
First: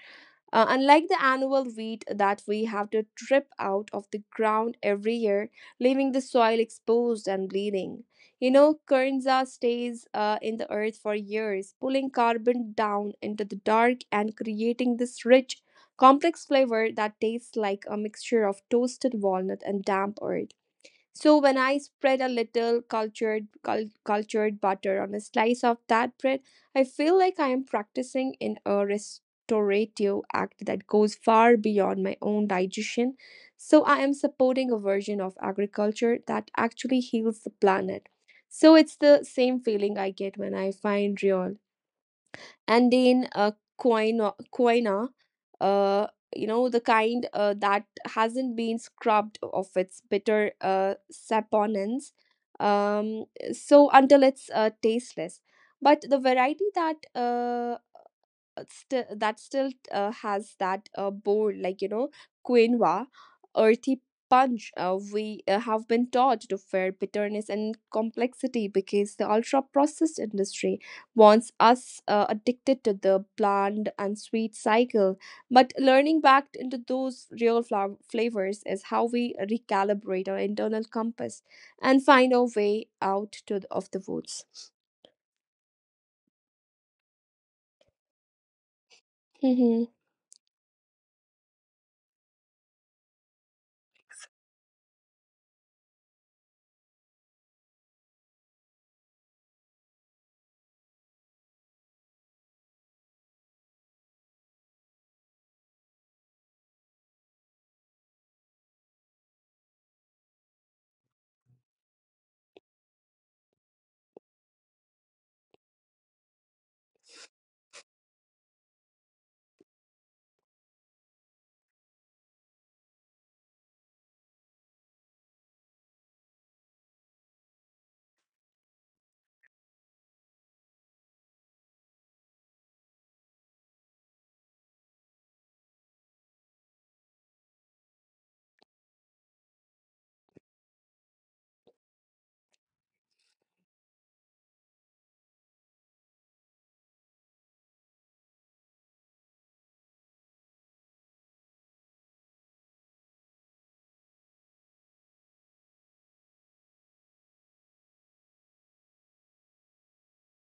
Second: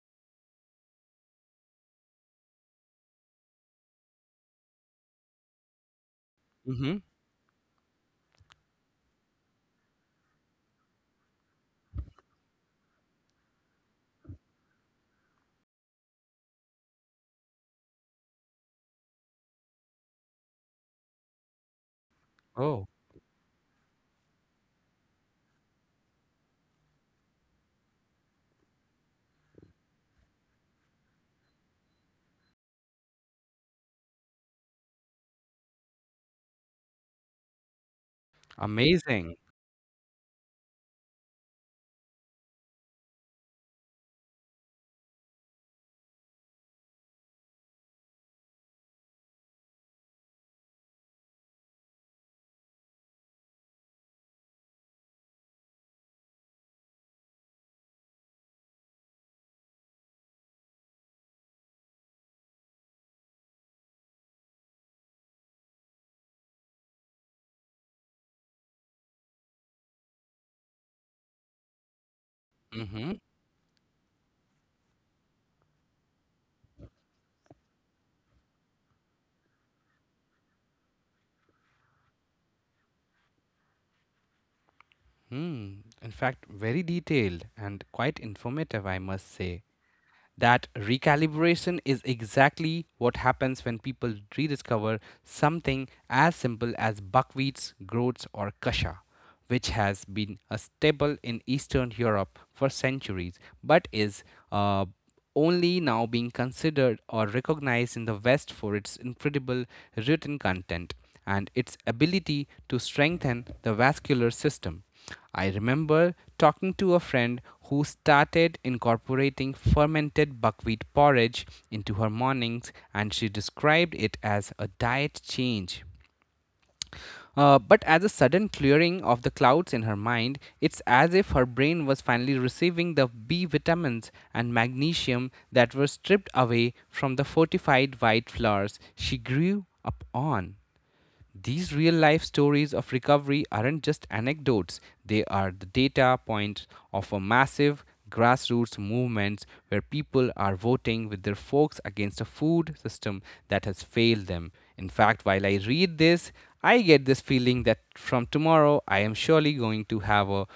Speaker 1: unlike the annual wheat that we have to trip out of the ground every year, leaving the soil
Speaker 2: Mm-hmm.
Speaker 1: exposed and bleeding. You know, Kernza stays in the earth for years, pulling carbon down into the dark and creating this rich, complex flavor that tastes like a mixture of toasted walnut and damp earth. So when I spread a little
Speaker 2: Oh,
Speaker 1: cultured butter on a slice of that bread, I feel like I am practicing in a restorative act that goes far beyond my own digestion. So I am supporting a version of agriculture that actually heals the planet. So it's the
Speaker 2: amazing.
Speaker 1: same feeling I get when I find real and then quinoa, quinoa uh, you know the kind that hasn't been scrubbed of its bitter saponins, um, until it's tasteless but the variety that still that still has that bold, like you know quinoa earthy punch. We have been taught to fear bitterness and complexity because the ultra processed industry wants us addicted to
Speaker 2: Mm-hmm.
Speaker 1: the bland and sweet cycle, but learning back into those real flavors is how we recalibrate our internal compass and find our way out of the woods.
Speaker 2: Hmm. In fact, very detailed and quite informative, I must say.
Speaker 1: Mm-hmm.
Speaker 2: That recalibration is exactly what happens when people rediscover something as simple as buckwheat's groats or kasha, which has been a staple in Eastern Europe for centuries but is uh, only now being considered or recognized in the West for its incredible written content and its ability to strengthen the vascular system. I remember talking to a friend who started incorporating fermented buckwheat porridge into her mornings, and she described it as a diet change. But as a sudden clearing of the clouds in her mind, it's as if her brain was finally receiving the B vitamins and magnesium that were stripped away from the fortified white flours she grew up on. These real life stories of recovery aren't just anecdotes, they are the data points of a massive grassroots movement where people are voting with their forks against a food system that has failed them. In fact, while I read this, I get this feeling that from tomorrow I am surely going to have a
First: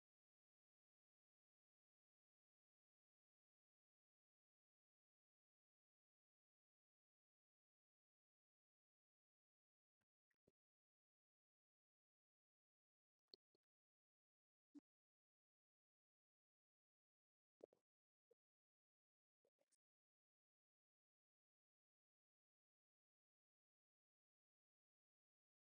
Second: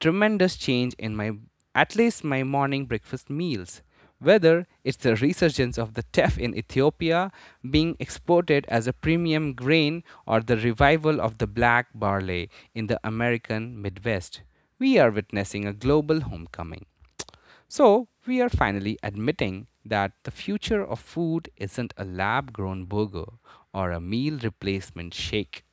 Speaker 2: tremendous change in my, at least my morning breakfast meals, whether it's the resurgence of the teff in Ethiopia being exported as a premium grain or the revival of the black barley in the American Midwest, we are witnessing a global homecoming. So, we are finally admitting that the future of food isn't a lab grown burger or a meal replacement shake,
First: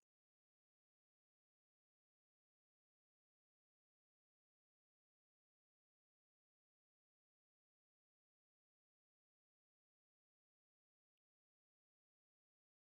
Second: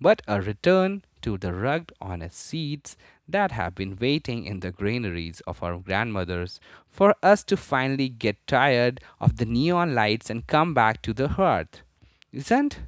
Speaker 2: but a return to the rugged, honest seeds that have been waiting in the granaries of our grandmothers for us to finally get tired of the neon lights and come back to the hearth. Isn't?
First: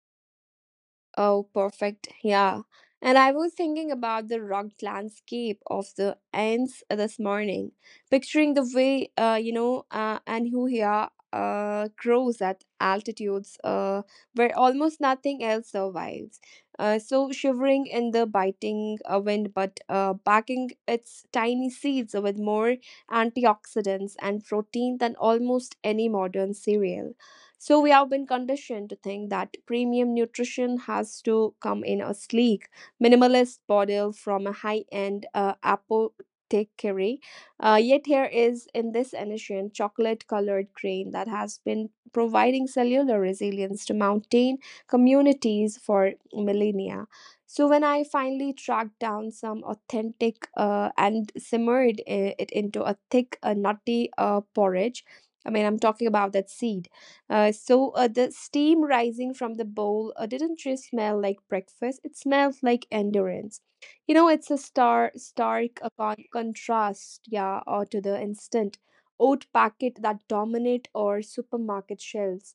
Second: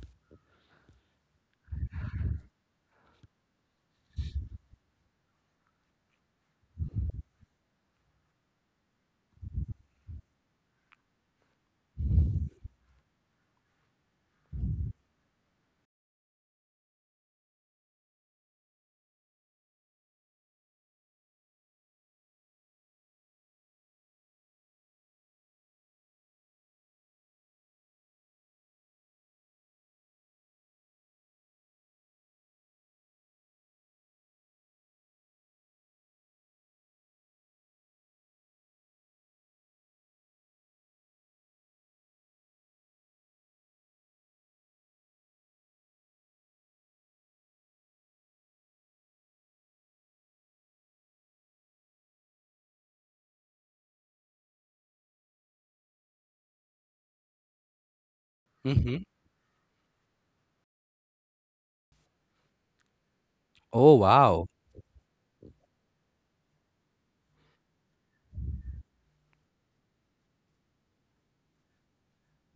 Speaker 1: Oh, perfect. Yeah. And I was thinking about the rugged landscape of the Ends this morning, picturing the way, and who here grows at altitudes where almost nothing else survives. So shivering in the biting wind, but packing its tiny seeds with more antioxidants and protein than almost any modern cereal. So we have been conditioned to think that premium nutrition has to come in a sleek, minimalist bottle from a high-end apothecary. Yet here is in this edition chocolate-colored grain that has been providing cellular resilience to mountain communities for millennia. So when I finally tracked down some authentic and simmered it into a thick, nutty porridge, I mean, I'm talking about that seed, the steam
Speaker 2: Hmm.
Speaker 1: rising from the bowl didn't just smell like breakfast; it smelled like endurance.
Speaker 2: Oh,
Speaker 1: You know,
Speaker 2: wow.
Speaker 1: it's a stark contrast, yeah, or to the instant oat packet that dominate our supermarket shelves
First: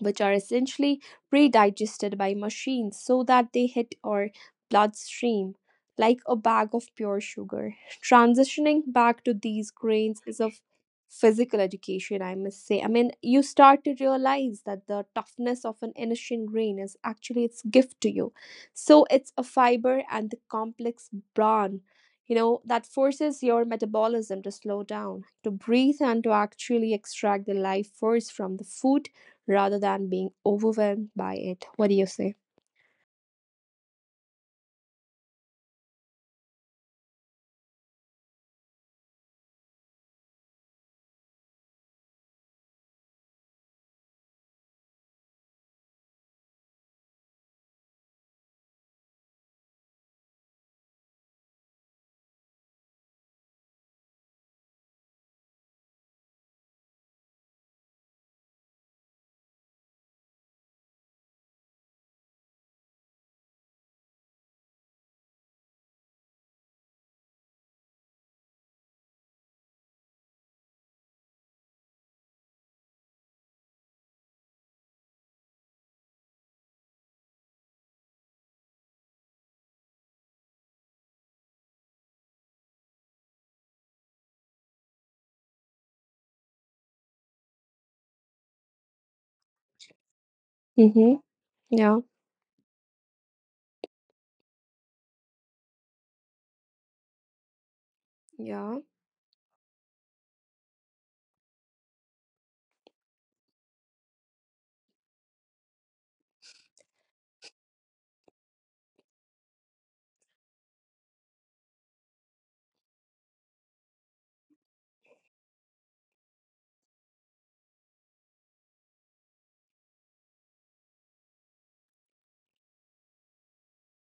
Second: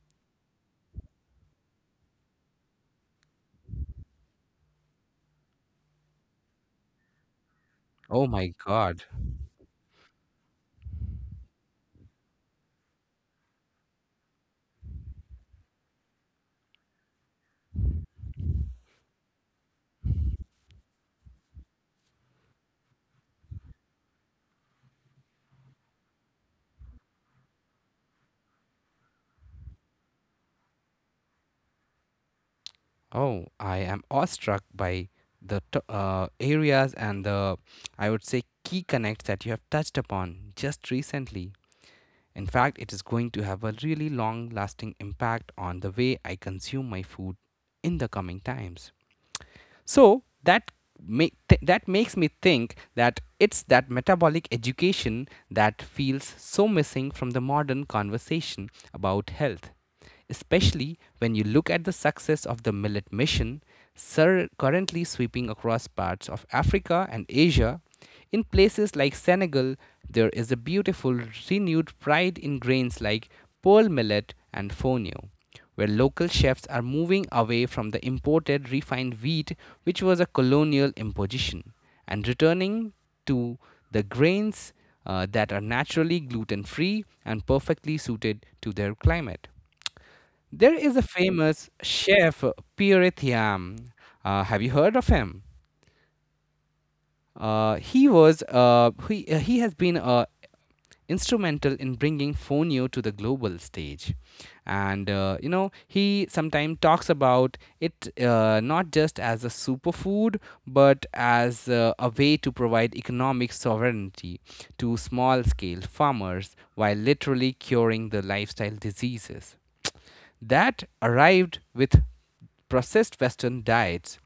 Speaker 1: which are essentially pre digested by machines so that they hit our bloodstream like a bag of pure sugar.
Speaker 2: Oh, my
Speaker 1: Transitioning
Speaker 2: God.
Speaker 1: back to these grains is of physical education, I must say. I mean, you start to realize that the toughness of an ancient grain is actually its gift to you. So, it's a fiber and the complex bran. You know, that forces your metabolism to slow down, to breathe, and to actually extract the life force from the food rather than being overwhelmed by it. What do you say?
Speaker 2: Oh, I am awestruck by the areas and the, I would say, key connects that you have touched upon just recently. In fact, it is going to have a really long lasting impact on the way I consume my food in the coming times. So, that that makes me think that it's that metabolic education that feels so missing from the modern conversation about health, especially when you look at the success of the millet mission currently sweeping across parts of Africa and Asia. In places like Senegal, there is a beautiful renewed pride in grains like pearl millet and fonio, where local chefs are moving away from the imported refined wheat, which was a colonial imposition, and returning to the grains that are naturally gluten free and perfectly suited to their climate. There is a
Speaker 1: Mm-hmm.
Speaker 2: famous
Speaker 1: Yeah.
Speaker 2: chef, Pierre Thiam. Have you heard of him? Uh, he was
Speaker 1: Yeah.
Speaker 2: uh, he, uh, he has been instrumental in bringing Fonio to the global stage, and you know he sometimes talks about it not just as a superfood but as a way to provide economic sovereignty to small-scale farmers while literally curing the lifestyle diseases that arrived with processed Western diets.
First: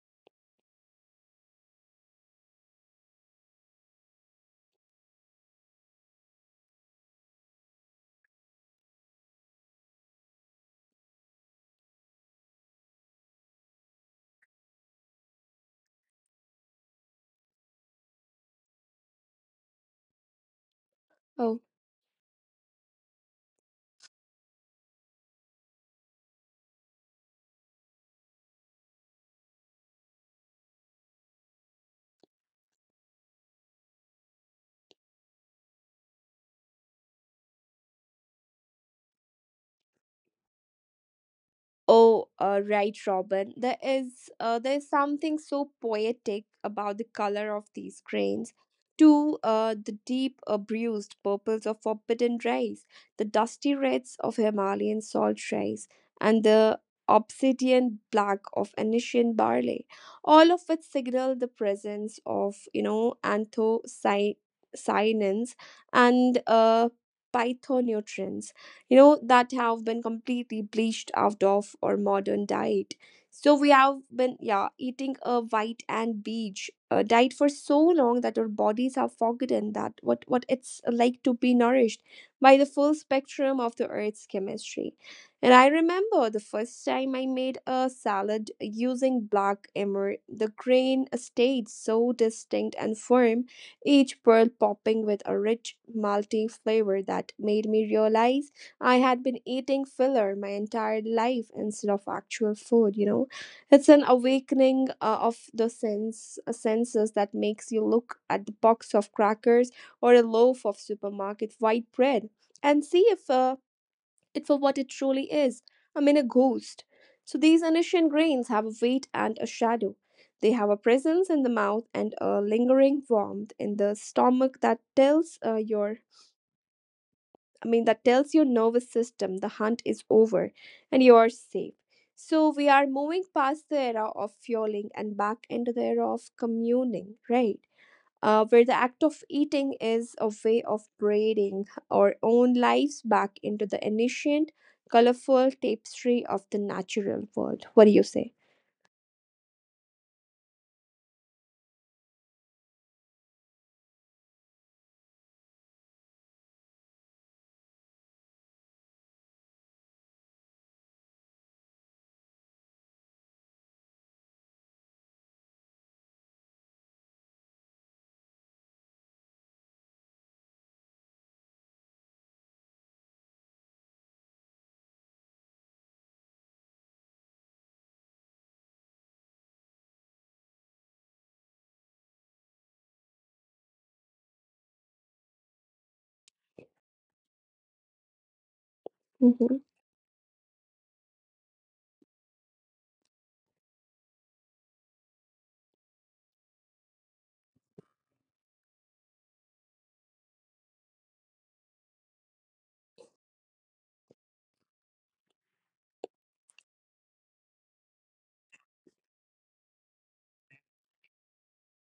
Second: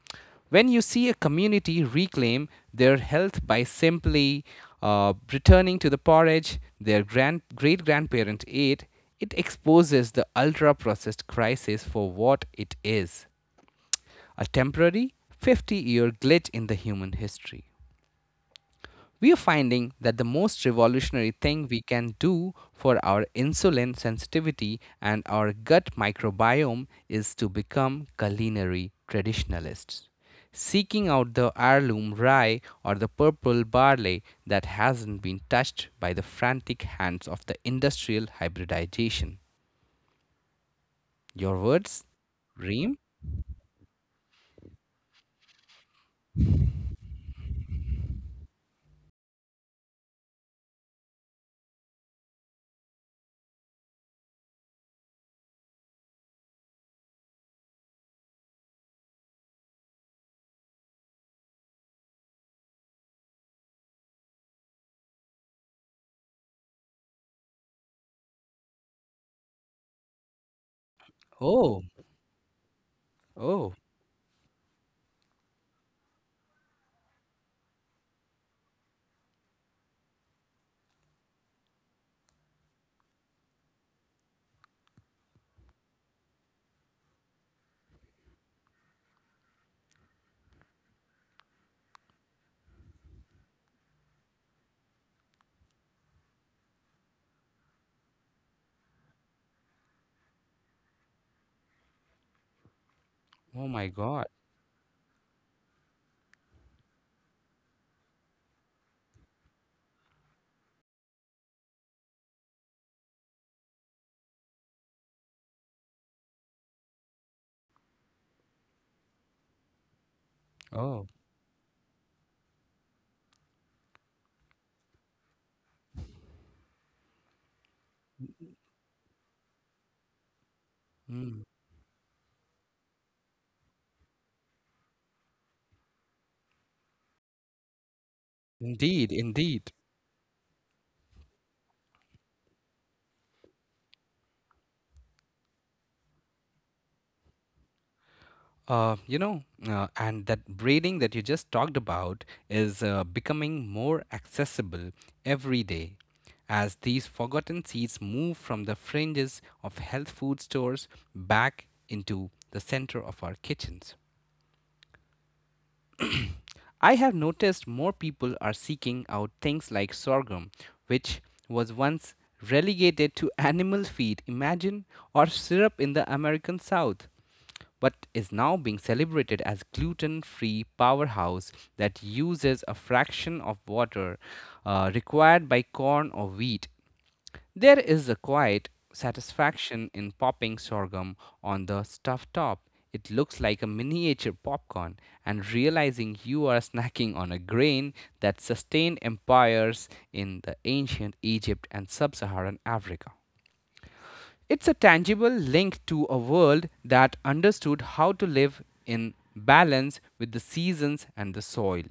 Speaker 2: When you see a community reclaim their health by simply returning to the porridge their great grandparent ate, it exposes the ultra processed crisis for what it is, a temporary 50-year glitch in the human history. We are finding that the most revolutionary
Speaker 1: Oh.
Speaker 2: thing we can do for our insulin sensitivity and our gut microbiome is to become culinary traditionalists, seeking out the heirloom rye or the purple barley that hasn't been touched by the frantic hands of the industrial hybridization. Your words,
Speaker 1: Oh,
Speaker 2: Reem?
Speaker 1: right, Robin. There is something so poetic about the color of these grains. To the deep, bruised purples of forbidden rice, the dusty reds of Himalayan salt rice, and the obsidian black of Anisian barley, all of which signal the presence of, you know, anthocyanins and phytonutrients, you know, that have been completely bleached out
Speaker 2: Oh,
Speaker 1: of our modern diet. So
Speaker 2: oh,
Speaker 1: we have been, yeah, eating a white and beige diet for so long that our bodies have forgotten that what it's like to be nourished by the full spectrum of the earth's chemistry. And I remember the first time I made a salad using black emmer, the grain stayed so distinct and firm, each pearl popping with a rich malty flavor that made me realize I had been eating filler my entire life instead of actual food, you know.
Speaker 2: oh my
Speaker 1: It's an
Speaker 2: God.
Speaker 1: awakening of the senses that makes you look at the box of crackers or a loaf of supermarket white bread and see if it for what it truly is. I mean, a ghost. So these ancient grains have a weight and a shadow. They have a
Speaker 2: Oh,
Speaker 1: presence in the mouth and a lingering warmth in the stomach that tells your I mean, that tells your nervous system the hunt is over and you are safe. So we are moving past the era of fueling and back into the era of communing, right? Where the act
Speaker 2: indeed,
Speaker 1: of
Speaker 2: indeed.
Speaker 1: eating is a way of braiding our own lives back into the ancient, colorful tapestry of the natural world. What do you say?
Speaker 2: You know, and that braiding that you just talked about is becoming more accessible every day as these forgotten seeds move from the fringes of health food stores back into the center of our kitchens. I have noticed more people are seeking out things like sorghum, which was once relegated to animal feed, imagine, or syrup in the American South, but is now being celebrated as gluten-free powerhouse that uses a fraction of water required by corn or wheat. There is a quiet satisfaction in popping sorghum on the stuffed top. It looks like a miniature popcorn, and realizing you are snacking on a grain that sustained empires in the ancient Egypt and sub Saharan Africa. It's a tangible link to a world that understood how to live in balance with the seasons and the soil.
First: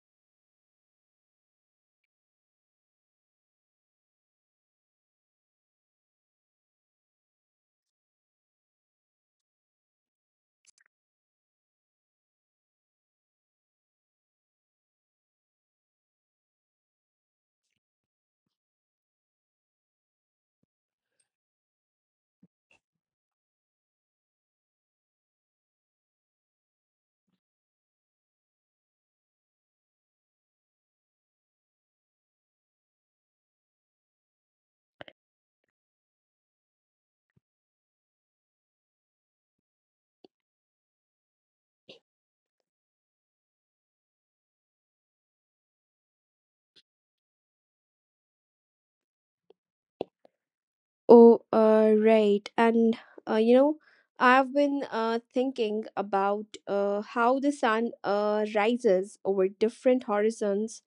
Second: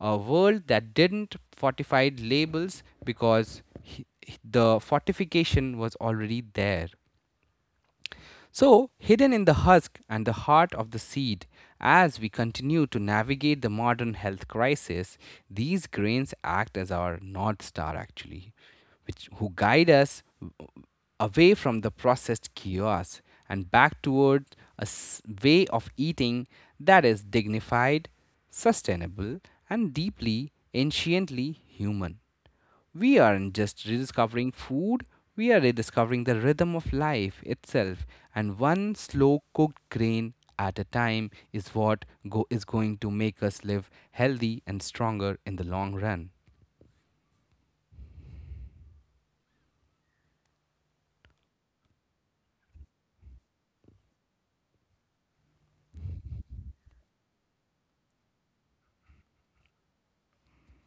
Speaker 2: A world that didn't fortify labels because the fortification was already there. So, hidden in the husk and the heart of the seed, as we continue to navigate the modern health crisis, these grains act as our North Star actually, which who guide us away from the processed chaos and back toward a way of eating that is dignified, sustainable, and deeply, anciently human. We aren't just rediscovering food, we are rediscovering the rhythm of life itself, and one slow cooked grain at a time is is going to make us live healthy and stronger in the long run.
Speaker 1: Oh, right. And you know, I've been thinking about how the sun rises over different horizons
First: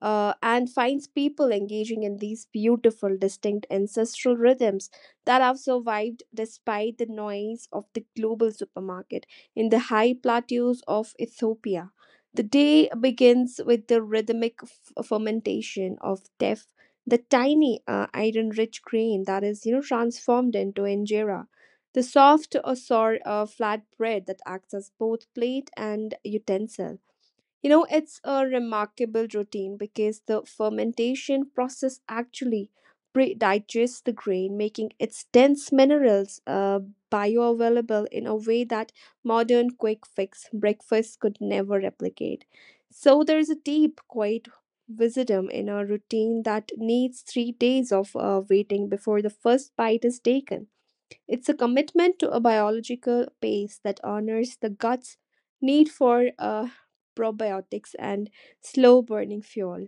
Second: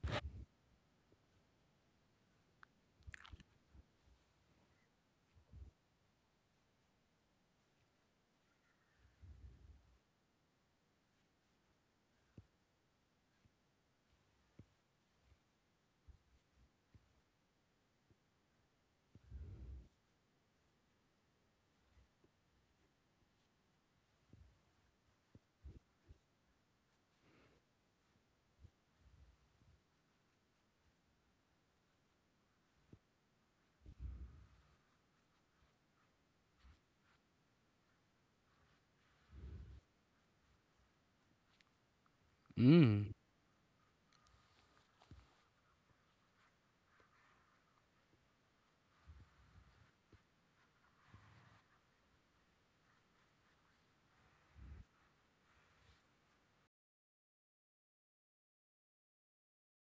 Speaker 1: and finds people engaging in these beautiful, distinct ancestral rhythms that have survived despite the noise of the global supermarket in the high plateaus of Ethiopia. The day begins with the rhythmic fermentation of teff, the tiny iron-rich grain that is, you know, transformed into injera, the soft or sour flatbread that acts as both plate and utensil. You know, it's a remarkable routine because the fermentation process actually pre digests the grain, making its dense minerals bioavailable in a way that modern quick fix breakfast could never replicate.
Speaker 2: Mm.
Speaker 1: So, there is a deep, quiet wisdom in a routine that needs 3 days of waiting before the first bite is taken. It's a commitment to a biological pace that honors the gut's need for probiotics and slow burning fuel.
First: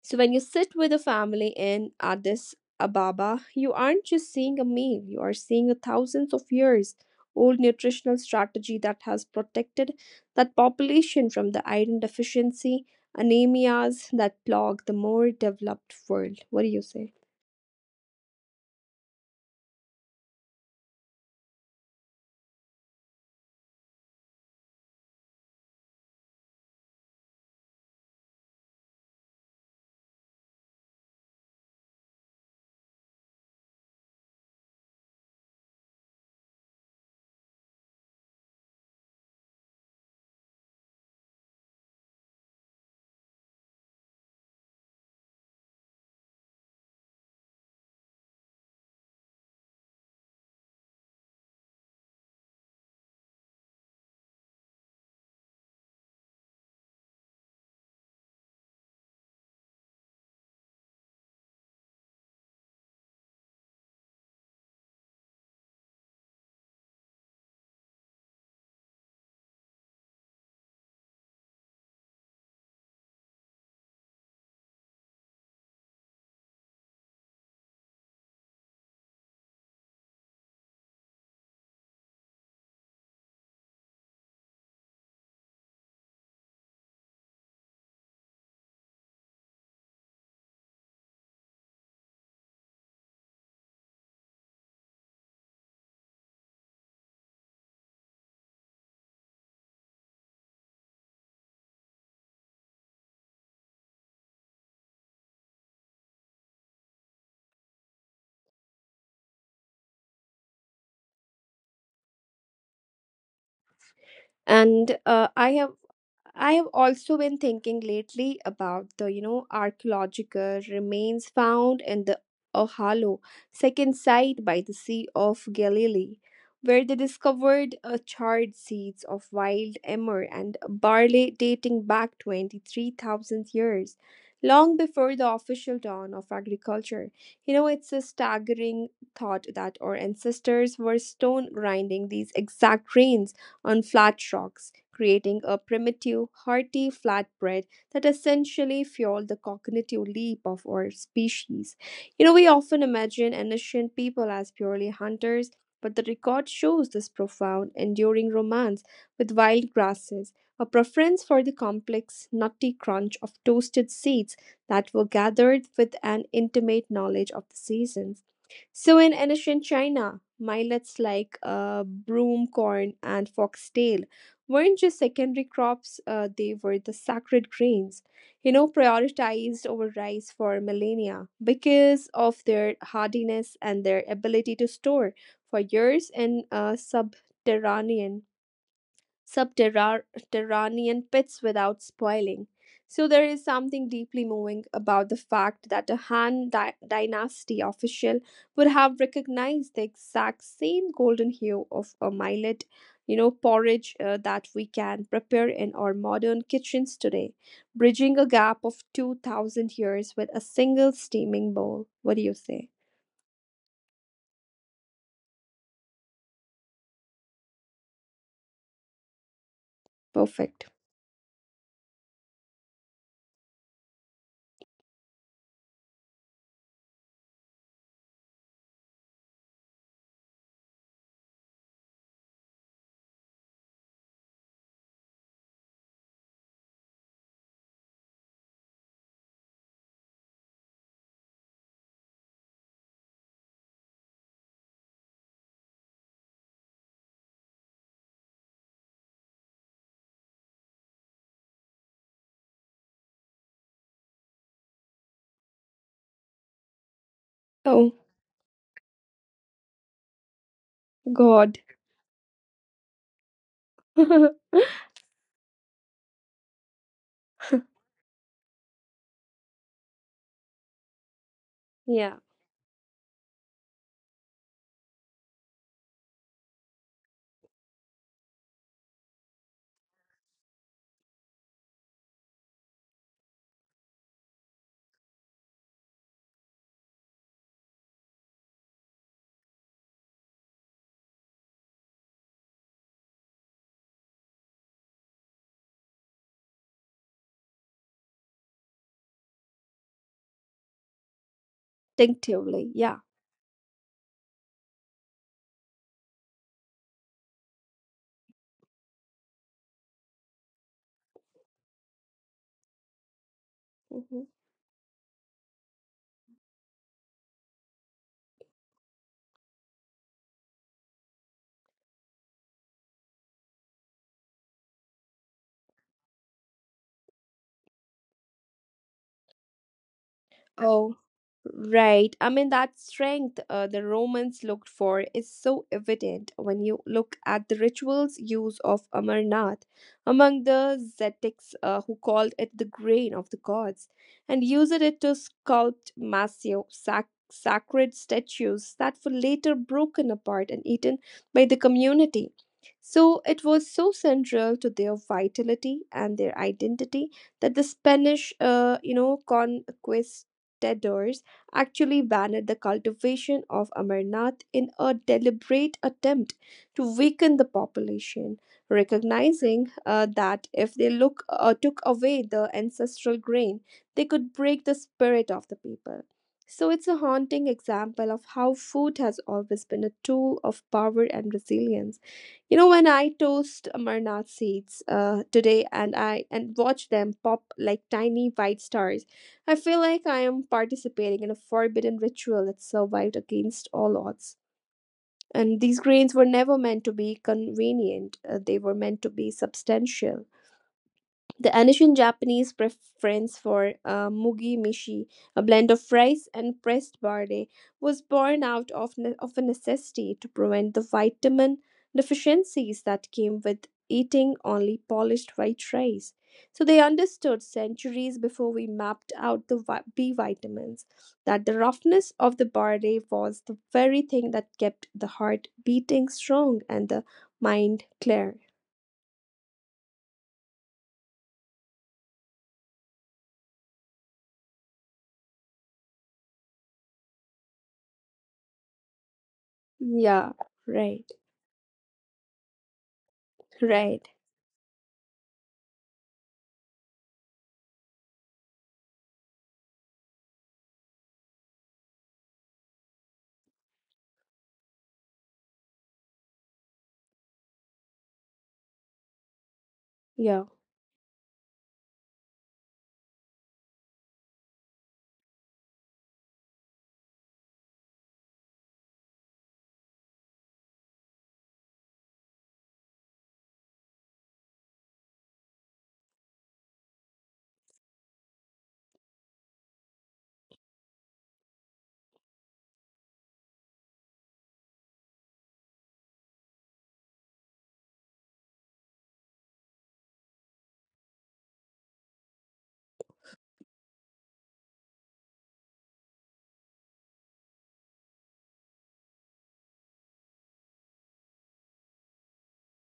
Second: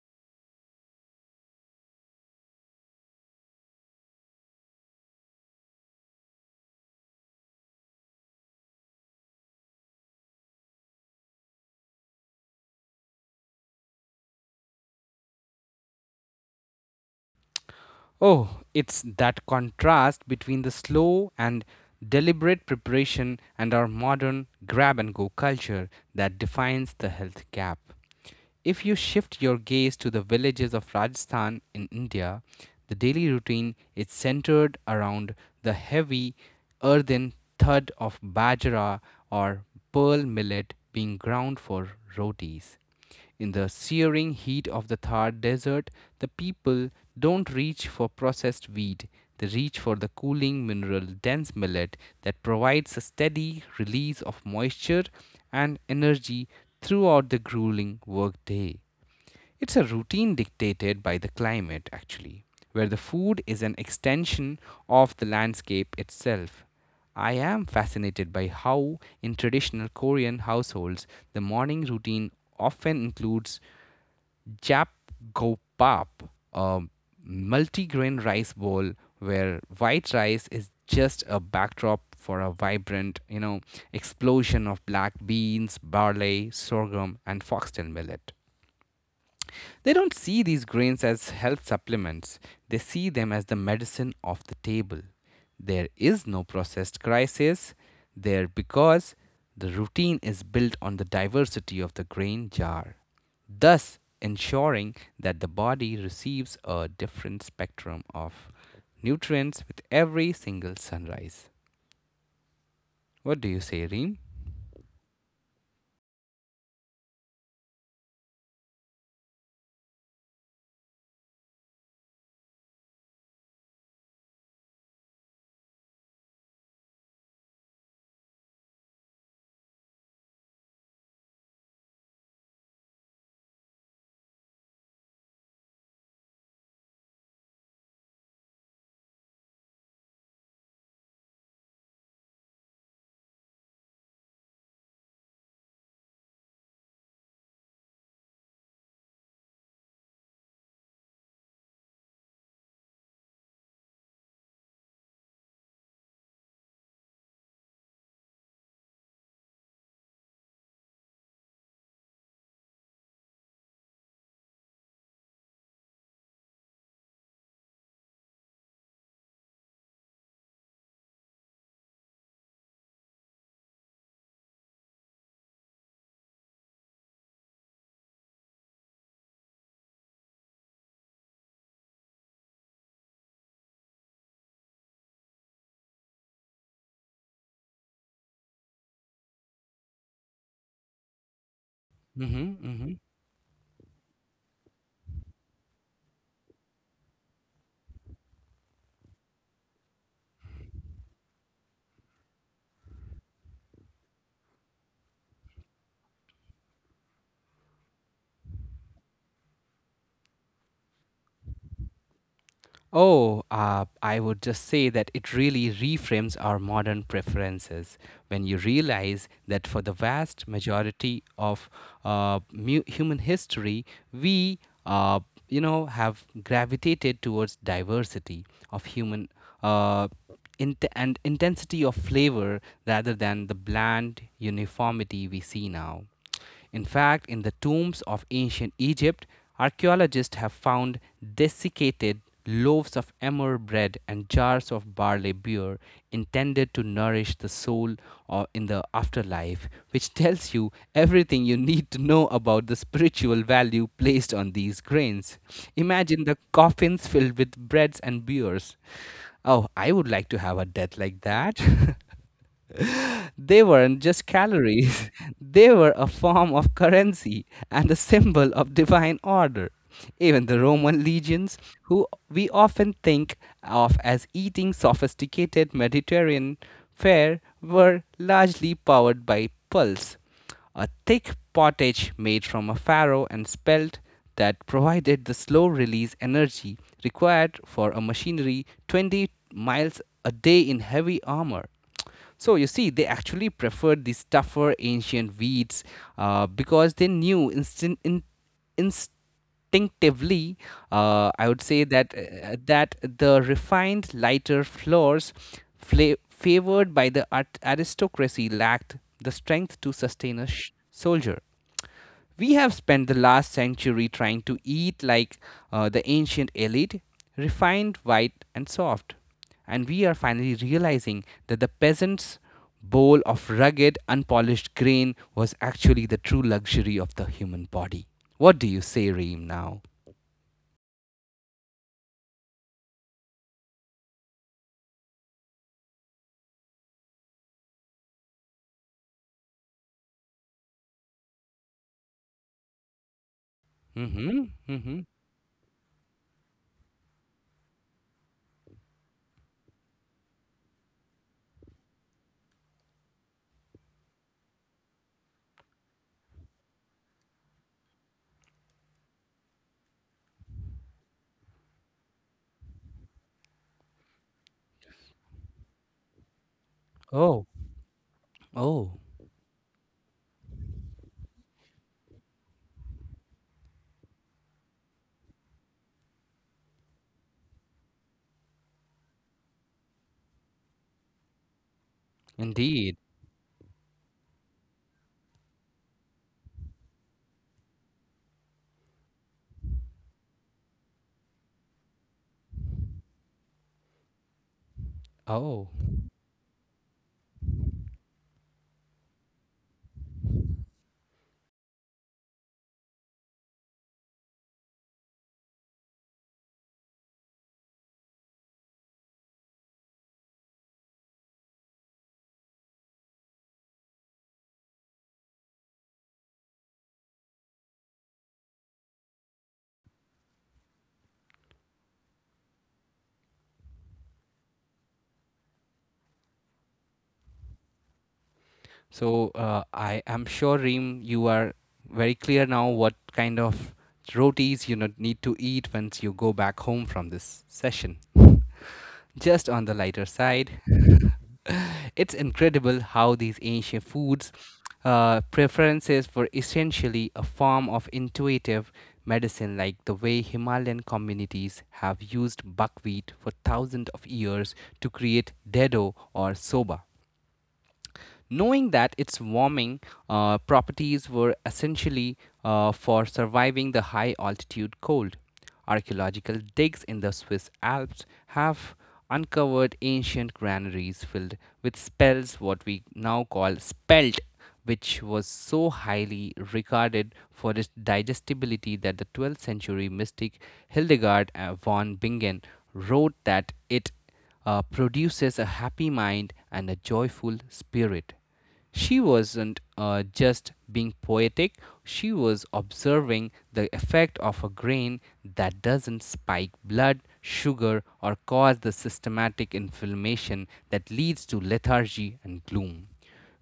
Speaker 1: So, when you sit with a family in Addis Ababa, you aren't just seeing a meal, you are seeing a thousands of years old nutritional strategy that has protected that population from the iron deficiency anemias that plague the more developed world. What do you say?
Speaker 2: Oh, it's that contrast between the slow and deliberate preparation and our modern grab and go culture that defines the health gap. If you shift your gaze to the villages of Rajasthan in India, the daily routine is centered around the heavy earthen thud of bajra or pearl millet being ground for rotis. In the searing heat of the Thar desert, the people don't reach for processed wheat, they reach for the cooling mineral dense millet that provides a steady release of moisture and energy throughout the grueling workday. It's a routine dictated by the climate, actually, where the food is an extension of the landscape itself. I am fascinated by how, in traditional Korean households, the morning routine often includes japgopap, a multigrain rice bowl where white rice is just a backdrop for a vibrant, explosion of black beans, barley, sorghum, and foxtail millet. They don't see these grains as health supplements, they see them as the medicine of the table. There is no processed crisis there because the routine is built on the diversity of the grain jar, thus ensuring that the body receives a different spectrum of nutrients with every single sunrise. What do you say, Reem?
Speaker 1: And I have also been thinking lately about the, you know, archaeological remains found in the Ohalo, second site by the Sea of Galilee, where they discovered charred seeds of wild emmer and barley dating back 23,000 years, long before the official dawn of agriculture. You know, it's a staggering thought that our ancestors were stone grinding these exact grains on flat rocks creating a primitive, hearty flatbread that essentially fueled the cognitive leap of our species. You know, we often imagine ancient people as purely hunters, but the record shows this profound, enduring romance with wild grasses, a preference for the complex, nutty crunch of toasted seeds that were gathered with an intimate knowledge of the seasons. So in ancient China, millets like broom corn and foxtail weren't just secondary crops, they were the sacred grains, you know, prioritized over rice for millennia because of their hardiness and their ability to store for years in subterranean pits without
Speaker 2: Mm-hmm,
Speaker 1: spoiling.
Speaker 2: mm-hmm.
Speaker 1: So, there is something deeply moving about the fact that a Han dynasty official would have recognized the exact same golden hue of a millet, porridge that we can prepare in our modern kitchens today, bridging a gap of 2000 years with a single steaming bowl. What do you say?
Speaker 2: Oh, I would just say that it really reframes our modern preferences when you realize that for the vast
Speaker 1: Perfect.
Speaker 2: majority of human history, we, uh, have gravitated towards diversity of human uh, and intensity of flavor rather than the bland uniformity we see now. In fact, in the tombs of ancient Egypt, archaeologists have found desiccated loaves of emmer bread and jars of barley beer intended to nourish the soul or in the afterlife, which tells you everything you need to know about the spiritual value placed on these grains. Imagine the coffins filled with breads and
Speaker 1: Oh,
Speaker 2: beers. Oh, I would like to have a death like that.
Speaker 1: God.
Speaker 2: They weren't just calories, they were a form of currency and a symbol of divine order. Even the Roman legions, who we
Speaker 1: Yeah,
Speaker 2: often think of as eating sophisticated Mediterranean fare, were largely powered by pulse, a thick pottage made from a farro and spelt that provided the slow release energy required for a machinery 20 miles a day in heavy armor. So you see, they actually preferred these tougher ancient weeds because they knew instinctively, I would say that
Speaker 1: distinctively.
Speaker 2: the
Speaker 1: Yeah.
Speaker 2: refined, lighter floors, favored by the aristocracy, lacked the strength to sustain a soldier. We have spent the last century trying to
Speaker 1: Mhm.
Speaker 2: eat like the ancient elite, refined, white, and soft. And we are finally realizing that the peasant's bowl of rugged, unpolished grain was actually the true luxury of the human body. What do you say, Reem, now?
Speaker 1: Oh, right. I mean, that strength the Romans looked for is so evident when you look at the rituals use of Amarnath among the Zetics, who called it the grain of the
Speaker 2: Mm
Speaker 1: gods
Speaker 2: hmm. Mm
Speaker 1: and
Speaker 2: hmm.
Speaker 1: used it to sculpt massive sacred statues that were later broken apart and eaten by the community. So it was so central to their vitality and their identity that the Spanish, conquistadors actually banned the cultivation of amarnath in a deliberate attempt to
Speaker 2: Oh.
Speaker 1: weaken the population,
Speaker 2: Oh.
Speaker 1: recognizing that if they took away the ancestral grain, they could break the spirit of the people. So it's a haunting example of how food has always been a tool of power and resilience.
Speaker 2: Indeed.
Speaker 1: You know, when I toast amarnath seeds today and I and watch them pop like tiny white stars, I feel like I am participating in a forbidden ritual that survived against all odds.
Speaker 2: Oh.
Speaker 1: And these grains were never meant to be convenient, they were meant to be substantial. The ancient Japanese preference for mugi mishi, a blend of rice and pressed barley, was born out of, a necessity to prevent the vitamin deficiencies that came with eating only polished white rice. So they understood centuries before we mapped out the B vitamins that the roughness of the barley was the very thing that kept the heart beating strong and the mind clear.
Speaker 2: I am sure, Reem, you are very clear now what kind of rotis you not need to eat once you go back home from this session. Just on the lighter side,
Speaker 1: Yeah, right,
Speaker 2: it's incredible how these ancient foods'
Speaker 1: right.
Speaker 2: preferences were essentially a form of intuitive medicine, like the way Himalayan communities have used buckwheat for thousands of years to create dedo or soba, knowing that its warming
Speaker 1: Yeah.
Speaker 2: properties were essentially for surviving the high altitude cold. Archaeological digs in the Swiss Alps have uncovered ancient granaries filled with spells, what we now call spelt, which was so highly regarded for its digestibility that the 12th century mystic Hildegard von Bingen wrote that it produces a happy mind and a joyful spirit. She wasn't just being poetic, she was observing the effect of a grain that doesn't spike blood, sugar, or cause the systematic inflammation that leads to lethargy and gloom.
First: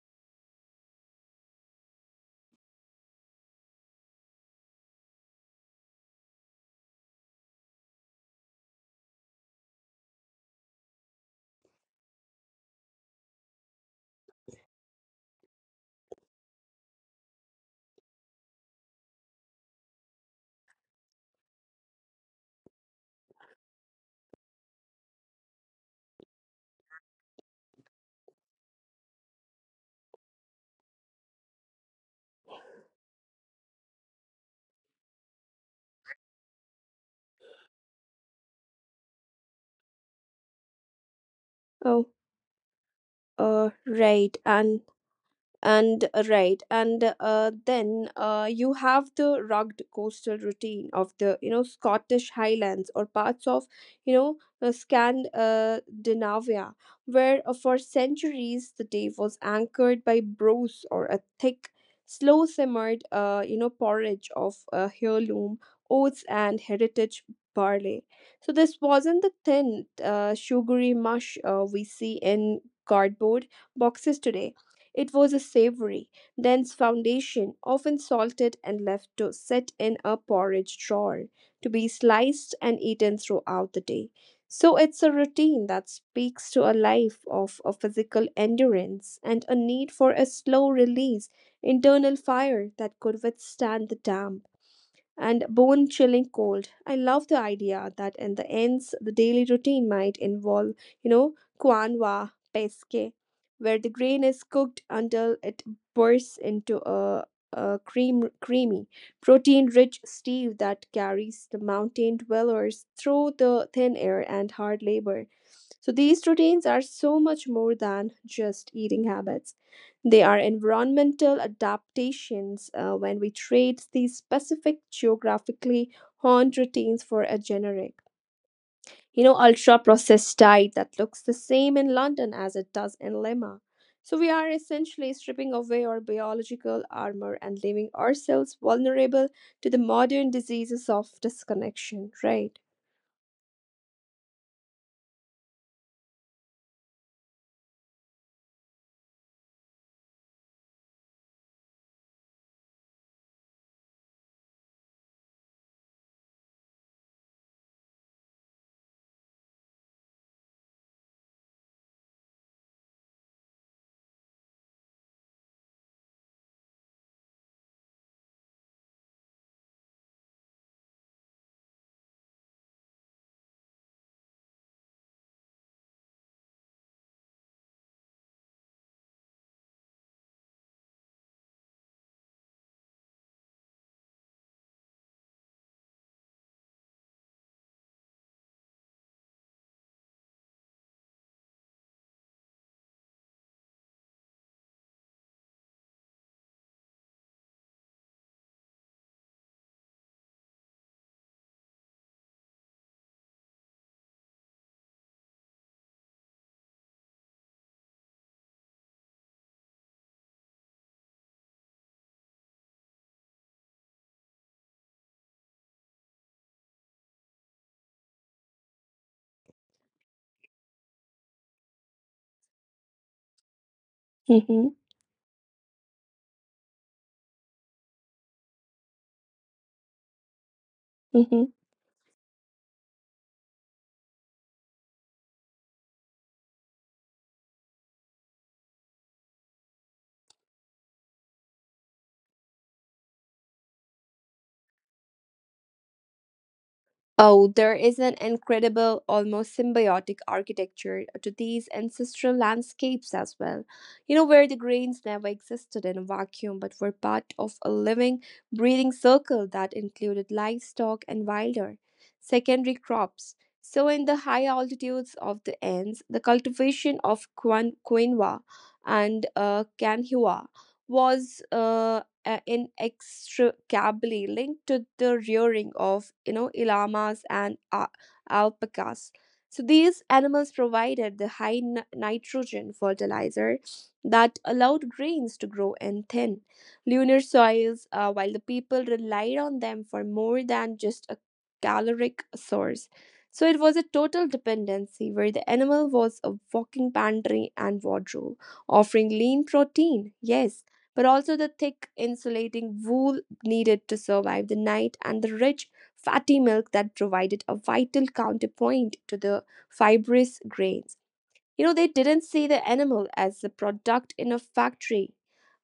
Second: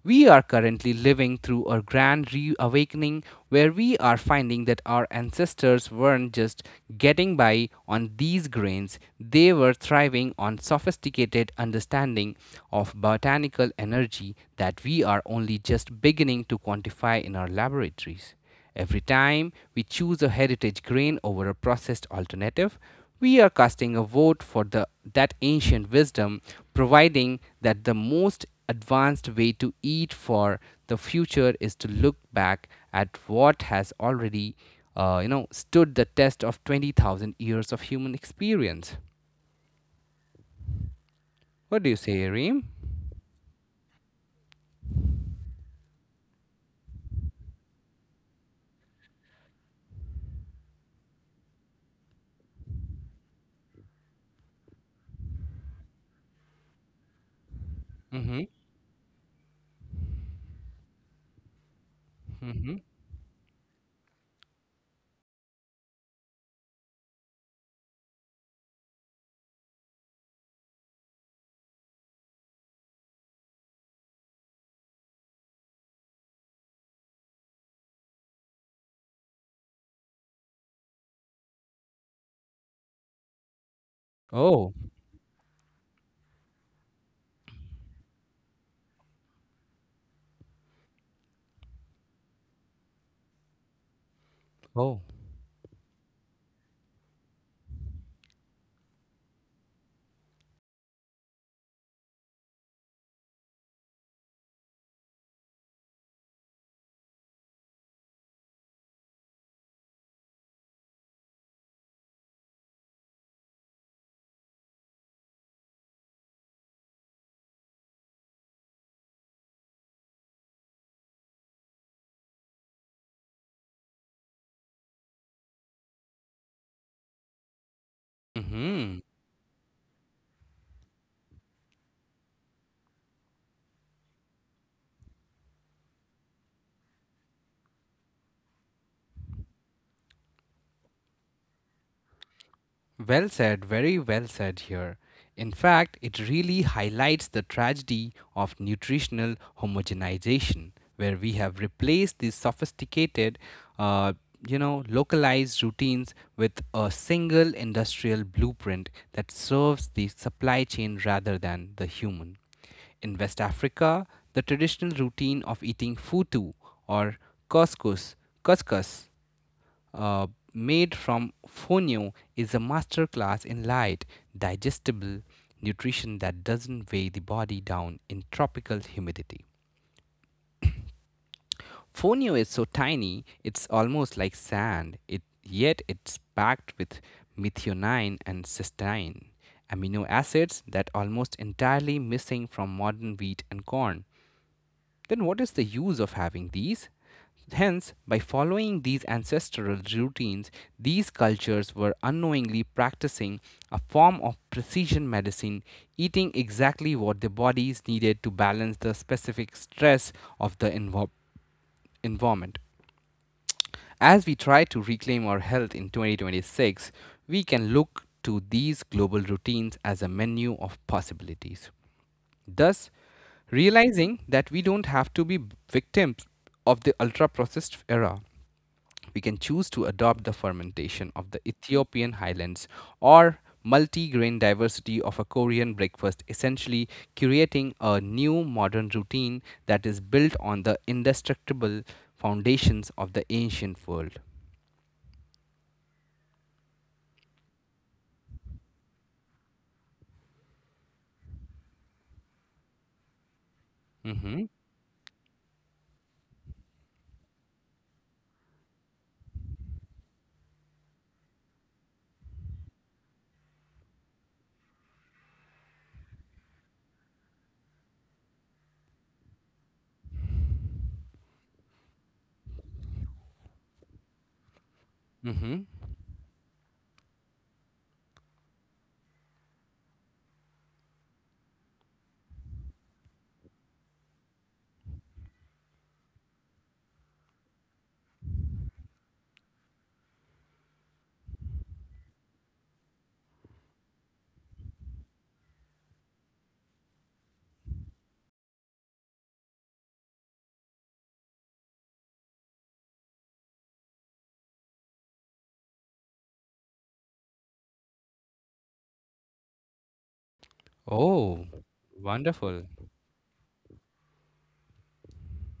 Speaker 2: We are currently living through a grand reawakening where we are finding that our ancestors weren't just getting by on these grains, they were thriving on sophisticated understanding of botanical energy that we are only just beginning to quantify in our laboratories. Every time we choose a heritage grain over a processed alternative, we are casting a vote for that ancient wisdom, providing that the most advanced way to eat for the future is to look back at what has already stood the test of 20,000 years of human experience. What do you
Speaker 1: Oh,
Speaker 2: say, Reem?
Speaker 1: right. And right and then you have the rugged coastal routine of the scottish highlands or parts of scandinavia where for
Speaker 2: Mhm.
Speaker 1: centuries the day was anchored by brose or a thick slow
Speaker 2: Mhm.
Speaker 1: simmered porridge of heirloom oats and heritage barley. So this wasn't the thin sugary mush we see in cardboard boxes today. It was a savory, dense foundation, often salted and left to sit in a porridge drawer, to be sliced and eaten throughout the day. So
Speaker 2: Oh.
Speaker 1: it's a routine that speaks to a life of a physical endurance and a need for a slow release internal fire that could withstand the damp
Speaker 2: Oh.
Speaker 1: and bone chilling cold. I love the idea that in the ends, the daily routine might involve, you know, quinoa pesque, where the grain is cooked until it bursts into a creamy, protein rich stew that carries the mountain dwellers through the thin air and hard labor. So these routines are so much more than just eating habits. They are environmental adaptations when we trade these specific geographically honed routines for a generic.
Speaker 2: Mhm.
Speaker 1: You know, ultra processed diet that looks the same in London as it does in Lima. So we are essentially stripping away our biological armor and leaving ourselves vulnerable to the modern diseases of disconnection, right?
Speaker 2: Well said, very well said here. In fact, it really highlights the tragedy of nutritional homogenization, where we have replaced these sophisticated, uh, localized routines with a single industrial blueprint that serves the supply chain rather than the human. In West Africa, the traditional routine of eating futu or couscous, couscous uh, made from fonio is a masterclass in light, digestible nutrition that doesn't weigh the body down in tropical humidity. Fonio is so tiny, it's almost like sand, it, yet it's packed with methionine and cysteine, amino acids that almost entirely missing from modern wheat and corn. Then what is the use of having these? Hence, by following these ancestral routines, these cultures were unknowingly practicing a form of precision medicine, eating exactly what their bodies needed to balance the specific stress of the environment. As we try to reclaim our health in 2026, we can look to these global routines as a menu of possibilities. Thus, realizing that we
Speaker 1: Mm-hmm.
Speaker 2: don't have to be victims of the ultra processed era. We can choose to adopt the fermentation of the
Speaker 1: Mm-hmm.
Speaker 2: Ethiopian highlands or multi grain diversity of a Korean breakfast, essentially creating a new modern routine that is built on the indestructible foundations of the ancient world.
Speaker 1: Oh, there is an incredible, almost symbiotic architecture to these ancestral landscapes as well. You know, where
Speaker 2: Mm-hmm.
Speaker 1: the grains never existed in a vacuum but were part of a living, breathing circle that included livestock and wilder secondary crops. So, in the high altitudes of the Andes, the cultivation of quinoa and canhua was inextricably linked to the
Speaker 2: Mm-hmm.
Speaker 1: rearing of you know llamas and alpacas. So these animals provided the high nitrogen fertilizer that allowed grains to grow in thin, lunar soils, while the people relied on them for more than just a caloric source. So it was a total dependency where the animal was a walking pantry and wardrobe, offering lean protein, yes, but also the thick insulating wool needed to survive the night and the rich fatty milk that provided a vital counterpoint to the fibrous grains.
Speaker 2: Oh,
Speaker 1: You know, they didn't see the
Speaker 2: wonderful.
Speaker 1: animal as a product in a factory,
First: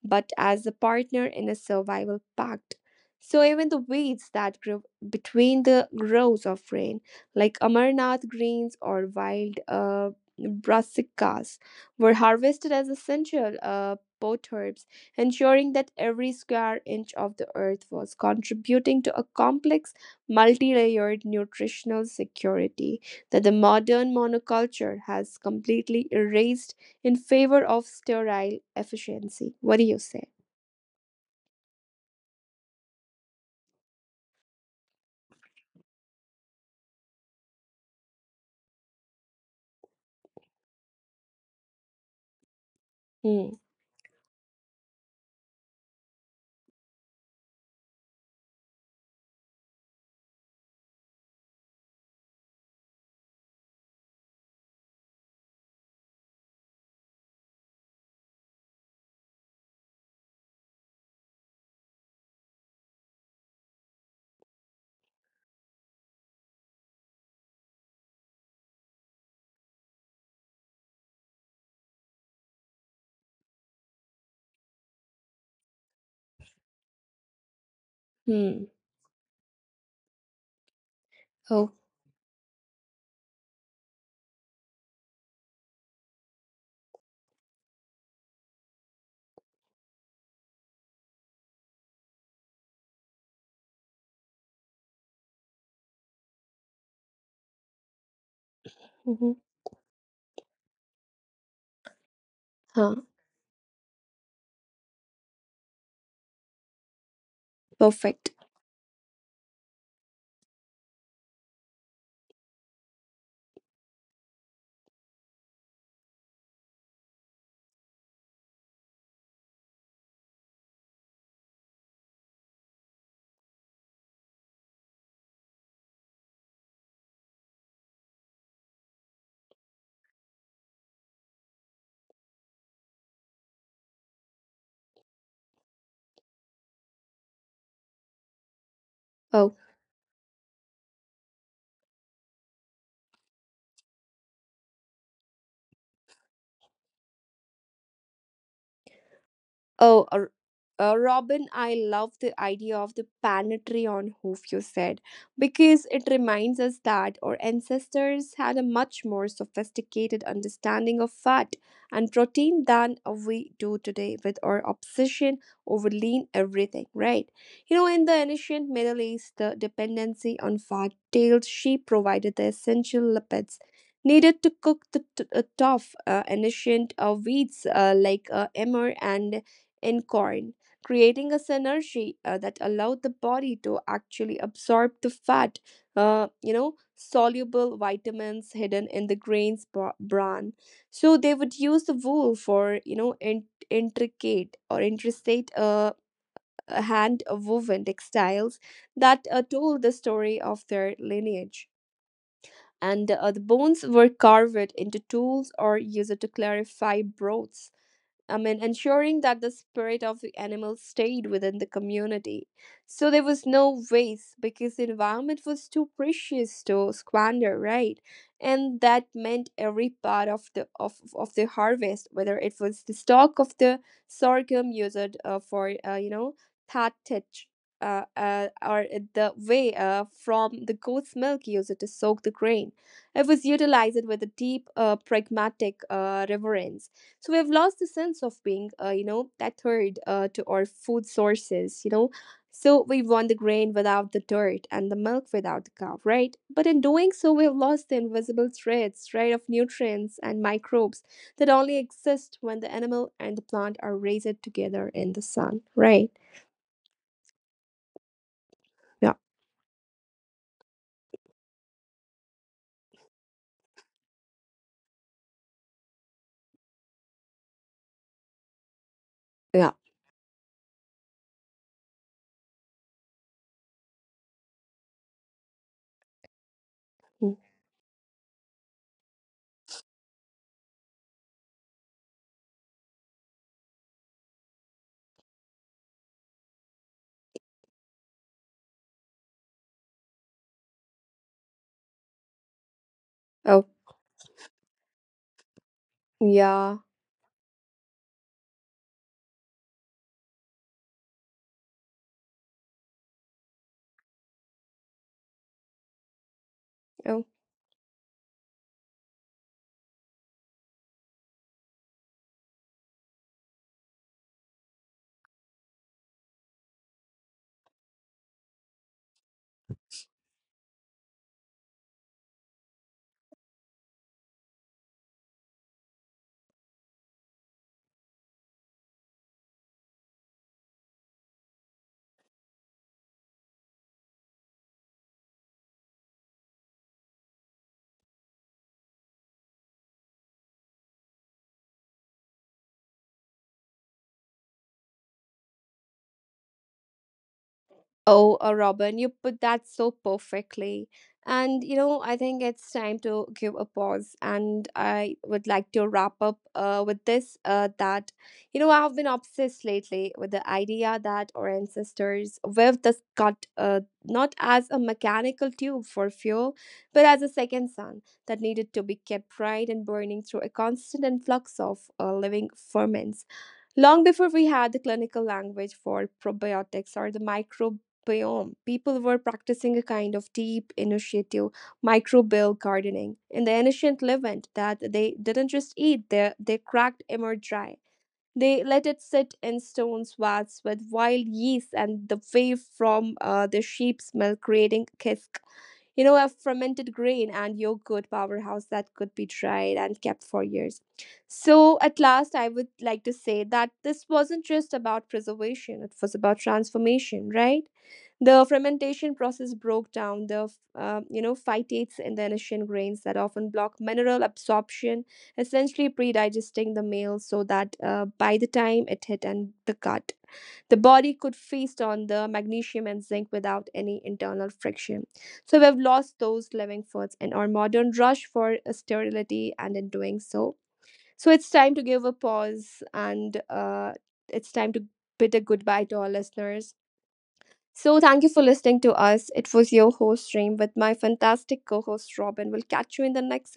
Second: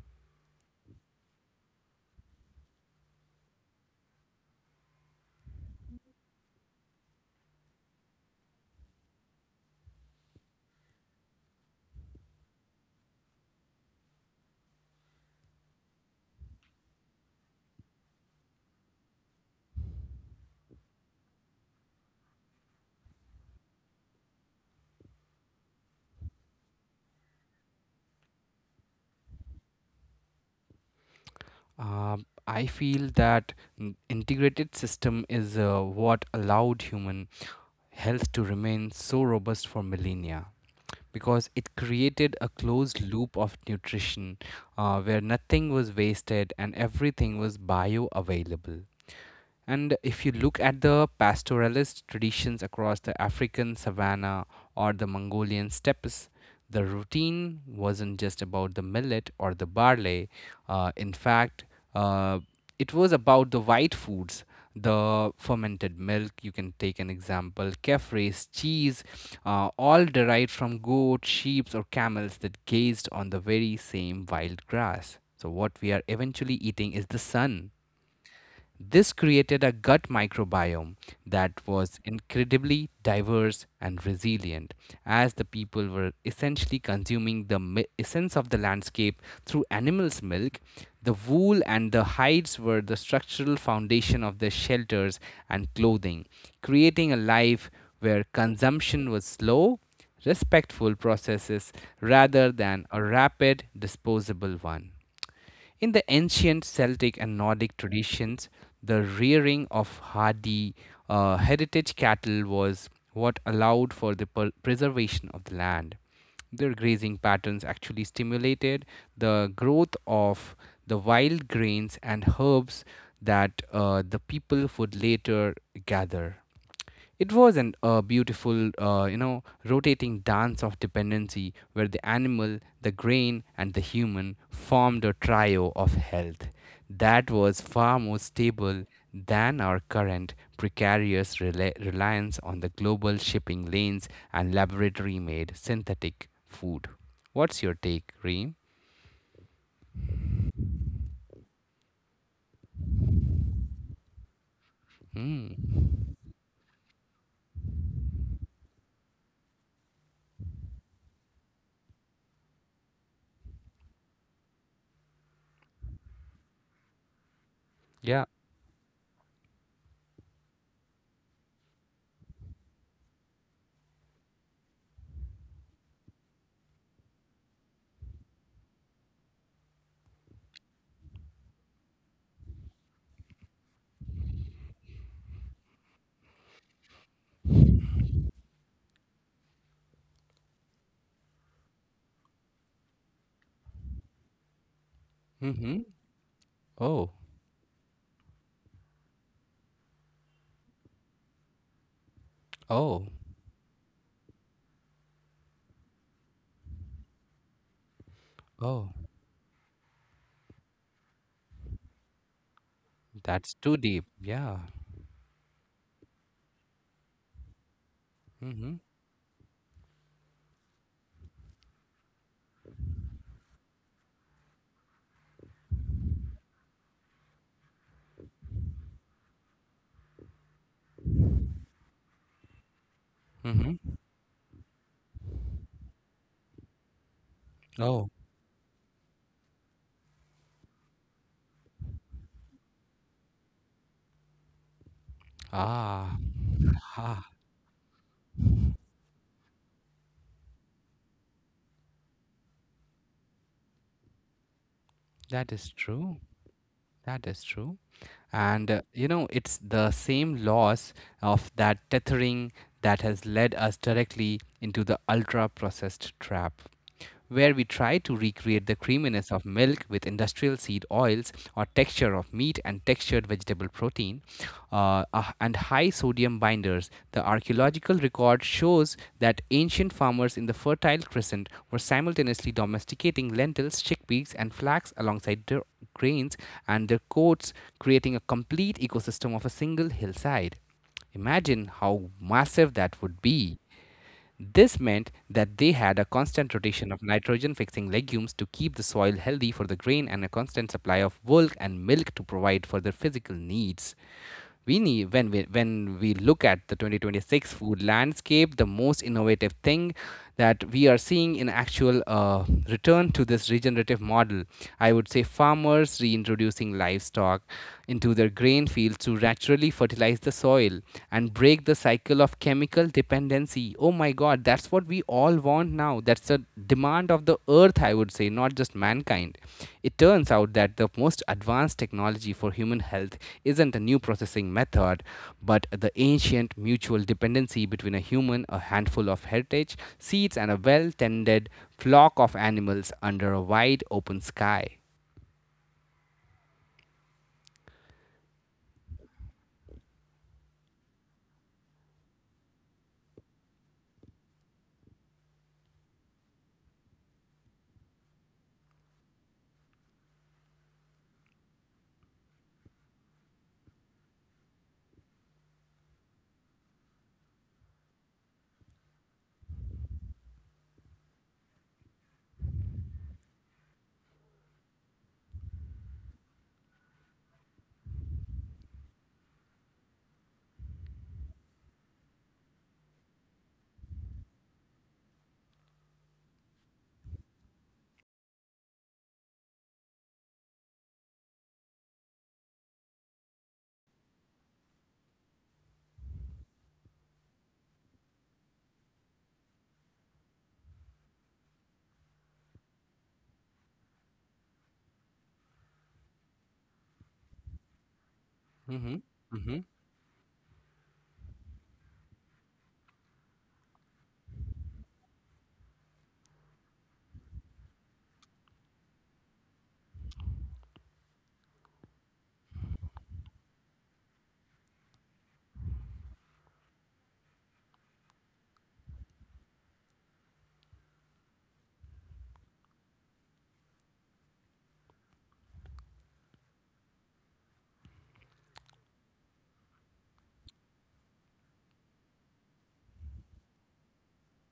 Speaker 1: but as a partner in a survival pact. So even the weeds that grew between the rows of rain, like Amarnath greens or wild brassicas, were harvested as essential pot herbs, ensuring that every square inch of the earth was contributing to a complex, multi-layered nutritional security that the modern monoculture has completely erased in favor of sterile efficiency. What do you say?
Speaker 2: Uh, I feel that integrated system is what allowed human health to remain so robust for millennia because it created a closed loop of
Speaker 1: Hmm.
Speaker 2: nutrition where nothing was wasted and everything was bioavailable. And if you look at the pastoralist traditions across the African savanna or the Mongolian steppes, the routine wasn't just about the millet or the barley. In fact, uh, it was about the white foods, the fermented milk. You can take an example, kefres, cheese, all derived from goats, sheep, or camels that grazed on the very same wild grass. So, what we are eventually eating is the sun.
Speaker 1: Hmm.
Speaker 2: This created a gut microbiome that
Speaker 1: Oh.
Speaker 2: was incredibly diverse and resilient, as the people were essentially consuming the essence of the landscape through animals' milk. The wool and the hides were the structural foundation of their shelters and clothing, creating a life where consumption was
Speaker 1: Mhm.
Speaker 2: slow, respectful processes rather than a
Speaker 1: Huh.
Speaker 2: rapid, disposable one. In the ancient Celtic and Nordic traditions,
Speaker 1: Perfect.
Speaker 2: the rearing of hardy heritage cattle was what allowed for the preservation of the land. Their grazing patterns actually stimulated the growth of the wild grains and herbs that the people would later gather. It wasn't a beautiful, rotating dance of dependency where the animal, the grain, and the human formed a trio of health that was far more stable than our
Speaker 1: Oh.
Speaker 2: current precarious reliance on the global shipping lanes and laboratory made synthetic food. What's your take, Reem?
Speaker 1: Oh, Robin, I love the idea of the planetary on hoof you
Speaker 2: Hmm.
Speaker 1: said, because it reminds us that our ancestors had a much more sophisticated understanding of fat and protein than we do today with our obsession over lean everything, right? You
Speaker 2: Yeah.
Speaker 1: know, in the ancient Middle East, the dependency on fat-tailed sheep provided the essential lipids needed to cook the tough ancient wheats like emmer and in corn, creating a synergy that allowed the body to actually absorb the fat, soluble vitamins hidden in the grains bran. So they would use the wool for, you know,
Speaker 2: Mm-hmm.
Speaker 1: intricate
Speaker 2: Oh.
Speaker 1: hand woven textiles that told the story of their lineage.
Speaker 2: Oh.
Speaker 1: And the bones were carved into tools or used to clarify broths. I
Speaker 2: Oh.
Speaker 1: mean, ensuring that the spirit of the animal stayed within the community.
Speaker 2: That's
Speaker 1: So there
Speaker 2: too
Speaker 1: was
Speaker 2: deep.
Speaker 1: no
Speaker 2: Yeah.
Speaker 1: waste because the environment was too precious to squander, right?
Speaker 2: Mm-hmm.
Speaker 1: And that meant every part of the of the harvest, whether it was the stalk of the sorghum used for thatch, or the whey from the goat's milk used to soak the grain, it
Speaker 2: Mm-hmm.
Speaker 1: was utilized with a deep pragmatic reverence. So we've
Speaker 2: Oh.
Speaker 1: lost the sense of being that third to our food sources, you know, so we want the grain without the dirt and the milk without
Speaker 2: Ah,
Speaker 1: the cow, right? But
Speaker 2: ah,
Speaker 1: in doing so we've lost the invisible threads, right, of nutrients and microbes that only exist when the animal and the plant are raised together
Speaker 2: that
Speaker 1: in
Speaker 2: is
Speaker 1: the sun,
Speaker 2: true.
Speaker 1: right?
Speaker 2: That is true. And it's
Speaker 1: Yeah,
Speaker 2: the same loss of that tethering that has led us directly into the ultra processed trap, where we try to recreate the creaminess of milk with
Speaker 1: yeah.
Speaker 2: industrial seed oils or texture of meat and textured vegetable protein and high sodium binders. The
Speaker 1: Mm.
Speaker 2: archaeological record shows that ancient farmers in the Fertile Crescent were simultaneously domesticating lentils, chickpeas, and flax alongside their grains and their coats, creating a complete ecosystem of a single hillside. Imagine how massive that would be.
Speaker 1: Oh,
Speaker 2: This meant that they had a constant rotation of
Speaker 1: yeah.
Speaker 2: nitrogen fixing legumes to keep the soil healthy for the grain and a constant supply of wool and milk to provide for their physical needs. We need when we look at the 2026
Speaker 1: Oh,
Speaker 2: food landscape, the most innovative thing that we are seeing in actual return to this regenerative model, I would say farmers reintroducing livestock into their grain fields to naturally fertilize the soil and break the cycle of chemical dependency. Oh my god, that's what we all want now. That's the demand of the earth, I would say, not just mankind. It turns out that the most advanced technology for human health isn't a new processing method, but the ancient mutual dependency between a human, a handful of heritage seeds, and a well tended flock of animals under a wide open sky.
Speaker 1: Oh, Robin, you put that so perfectly. And you know, I think it's time to give a pause. And I would like to wrap up with this that, you know, I've been obsessed lately with the idea that our ancestors weaved the cut not as a mechanical tube for fuel, but as a second sun that needed to be kept bright and burning through a constant influx of living ferments long before we had the clinical language for probiotics or the microbial Bayonne, people were practicing a kind of deep, initiative microbial gardening. In the ancient Levant, that they didn't just eat, they cracked emmer dry. They let it sit in stone vats with wild yeast and the whey from the sheep's milk, creating kisk. You know, a fermented grain and yogurt powerhouse that could be dried and kept for years. So, at last, I would like to say that this wasn't just about preservation, it was about transformation, right?
Speaker 2: Hmm.
Speaker 1: The
Speaker 2: Hmm.
Speaker 1: fermentation process broke down the phytates in the initial grains that often block mineral absorption, essentially pre-digesting the meal so that by the time it hit and the gut, the body could feast on the magnesium and zinc without any internal friction. So we've lost those living foods in our modern rush for sterility, and in doing so, so it's time to give a pause and it's time to bid a goodbye to our listeners. So, thank you for listening to us. It was your host, Reem, with my fantastic co host, Robin. We'll catch you in the next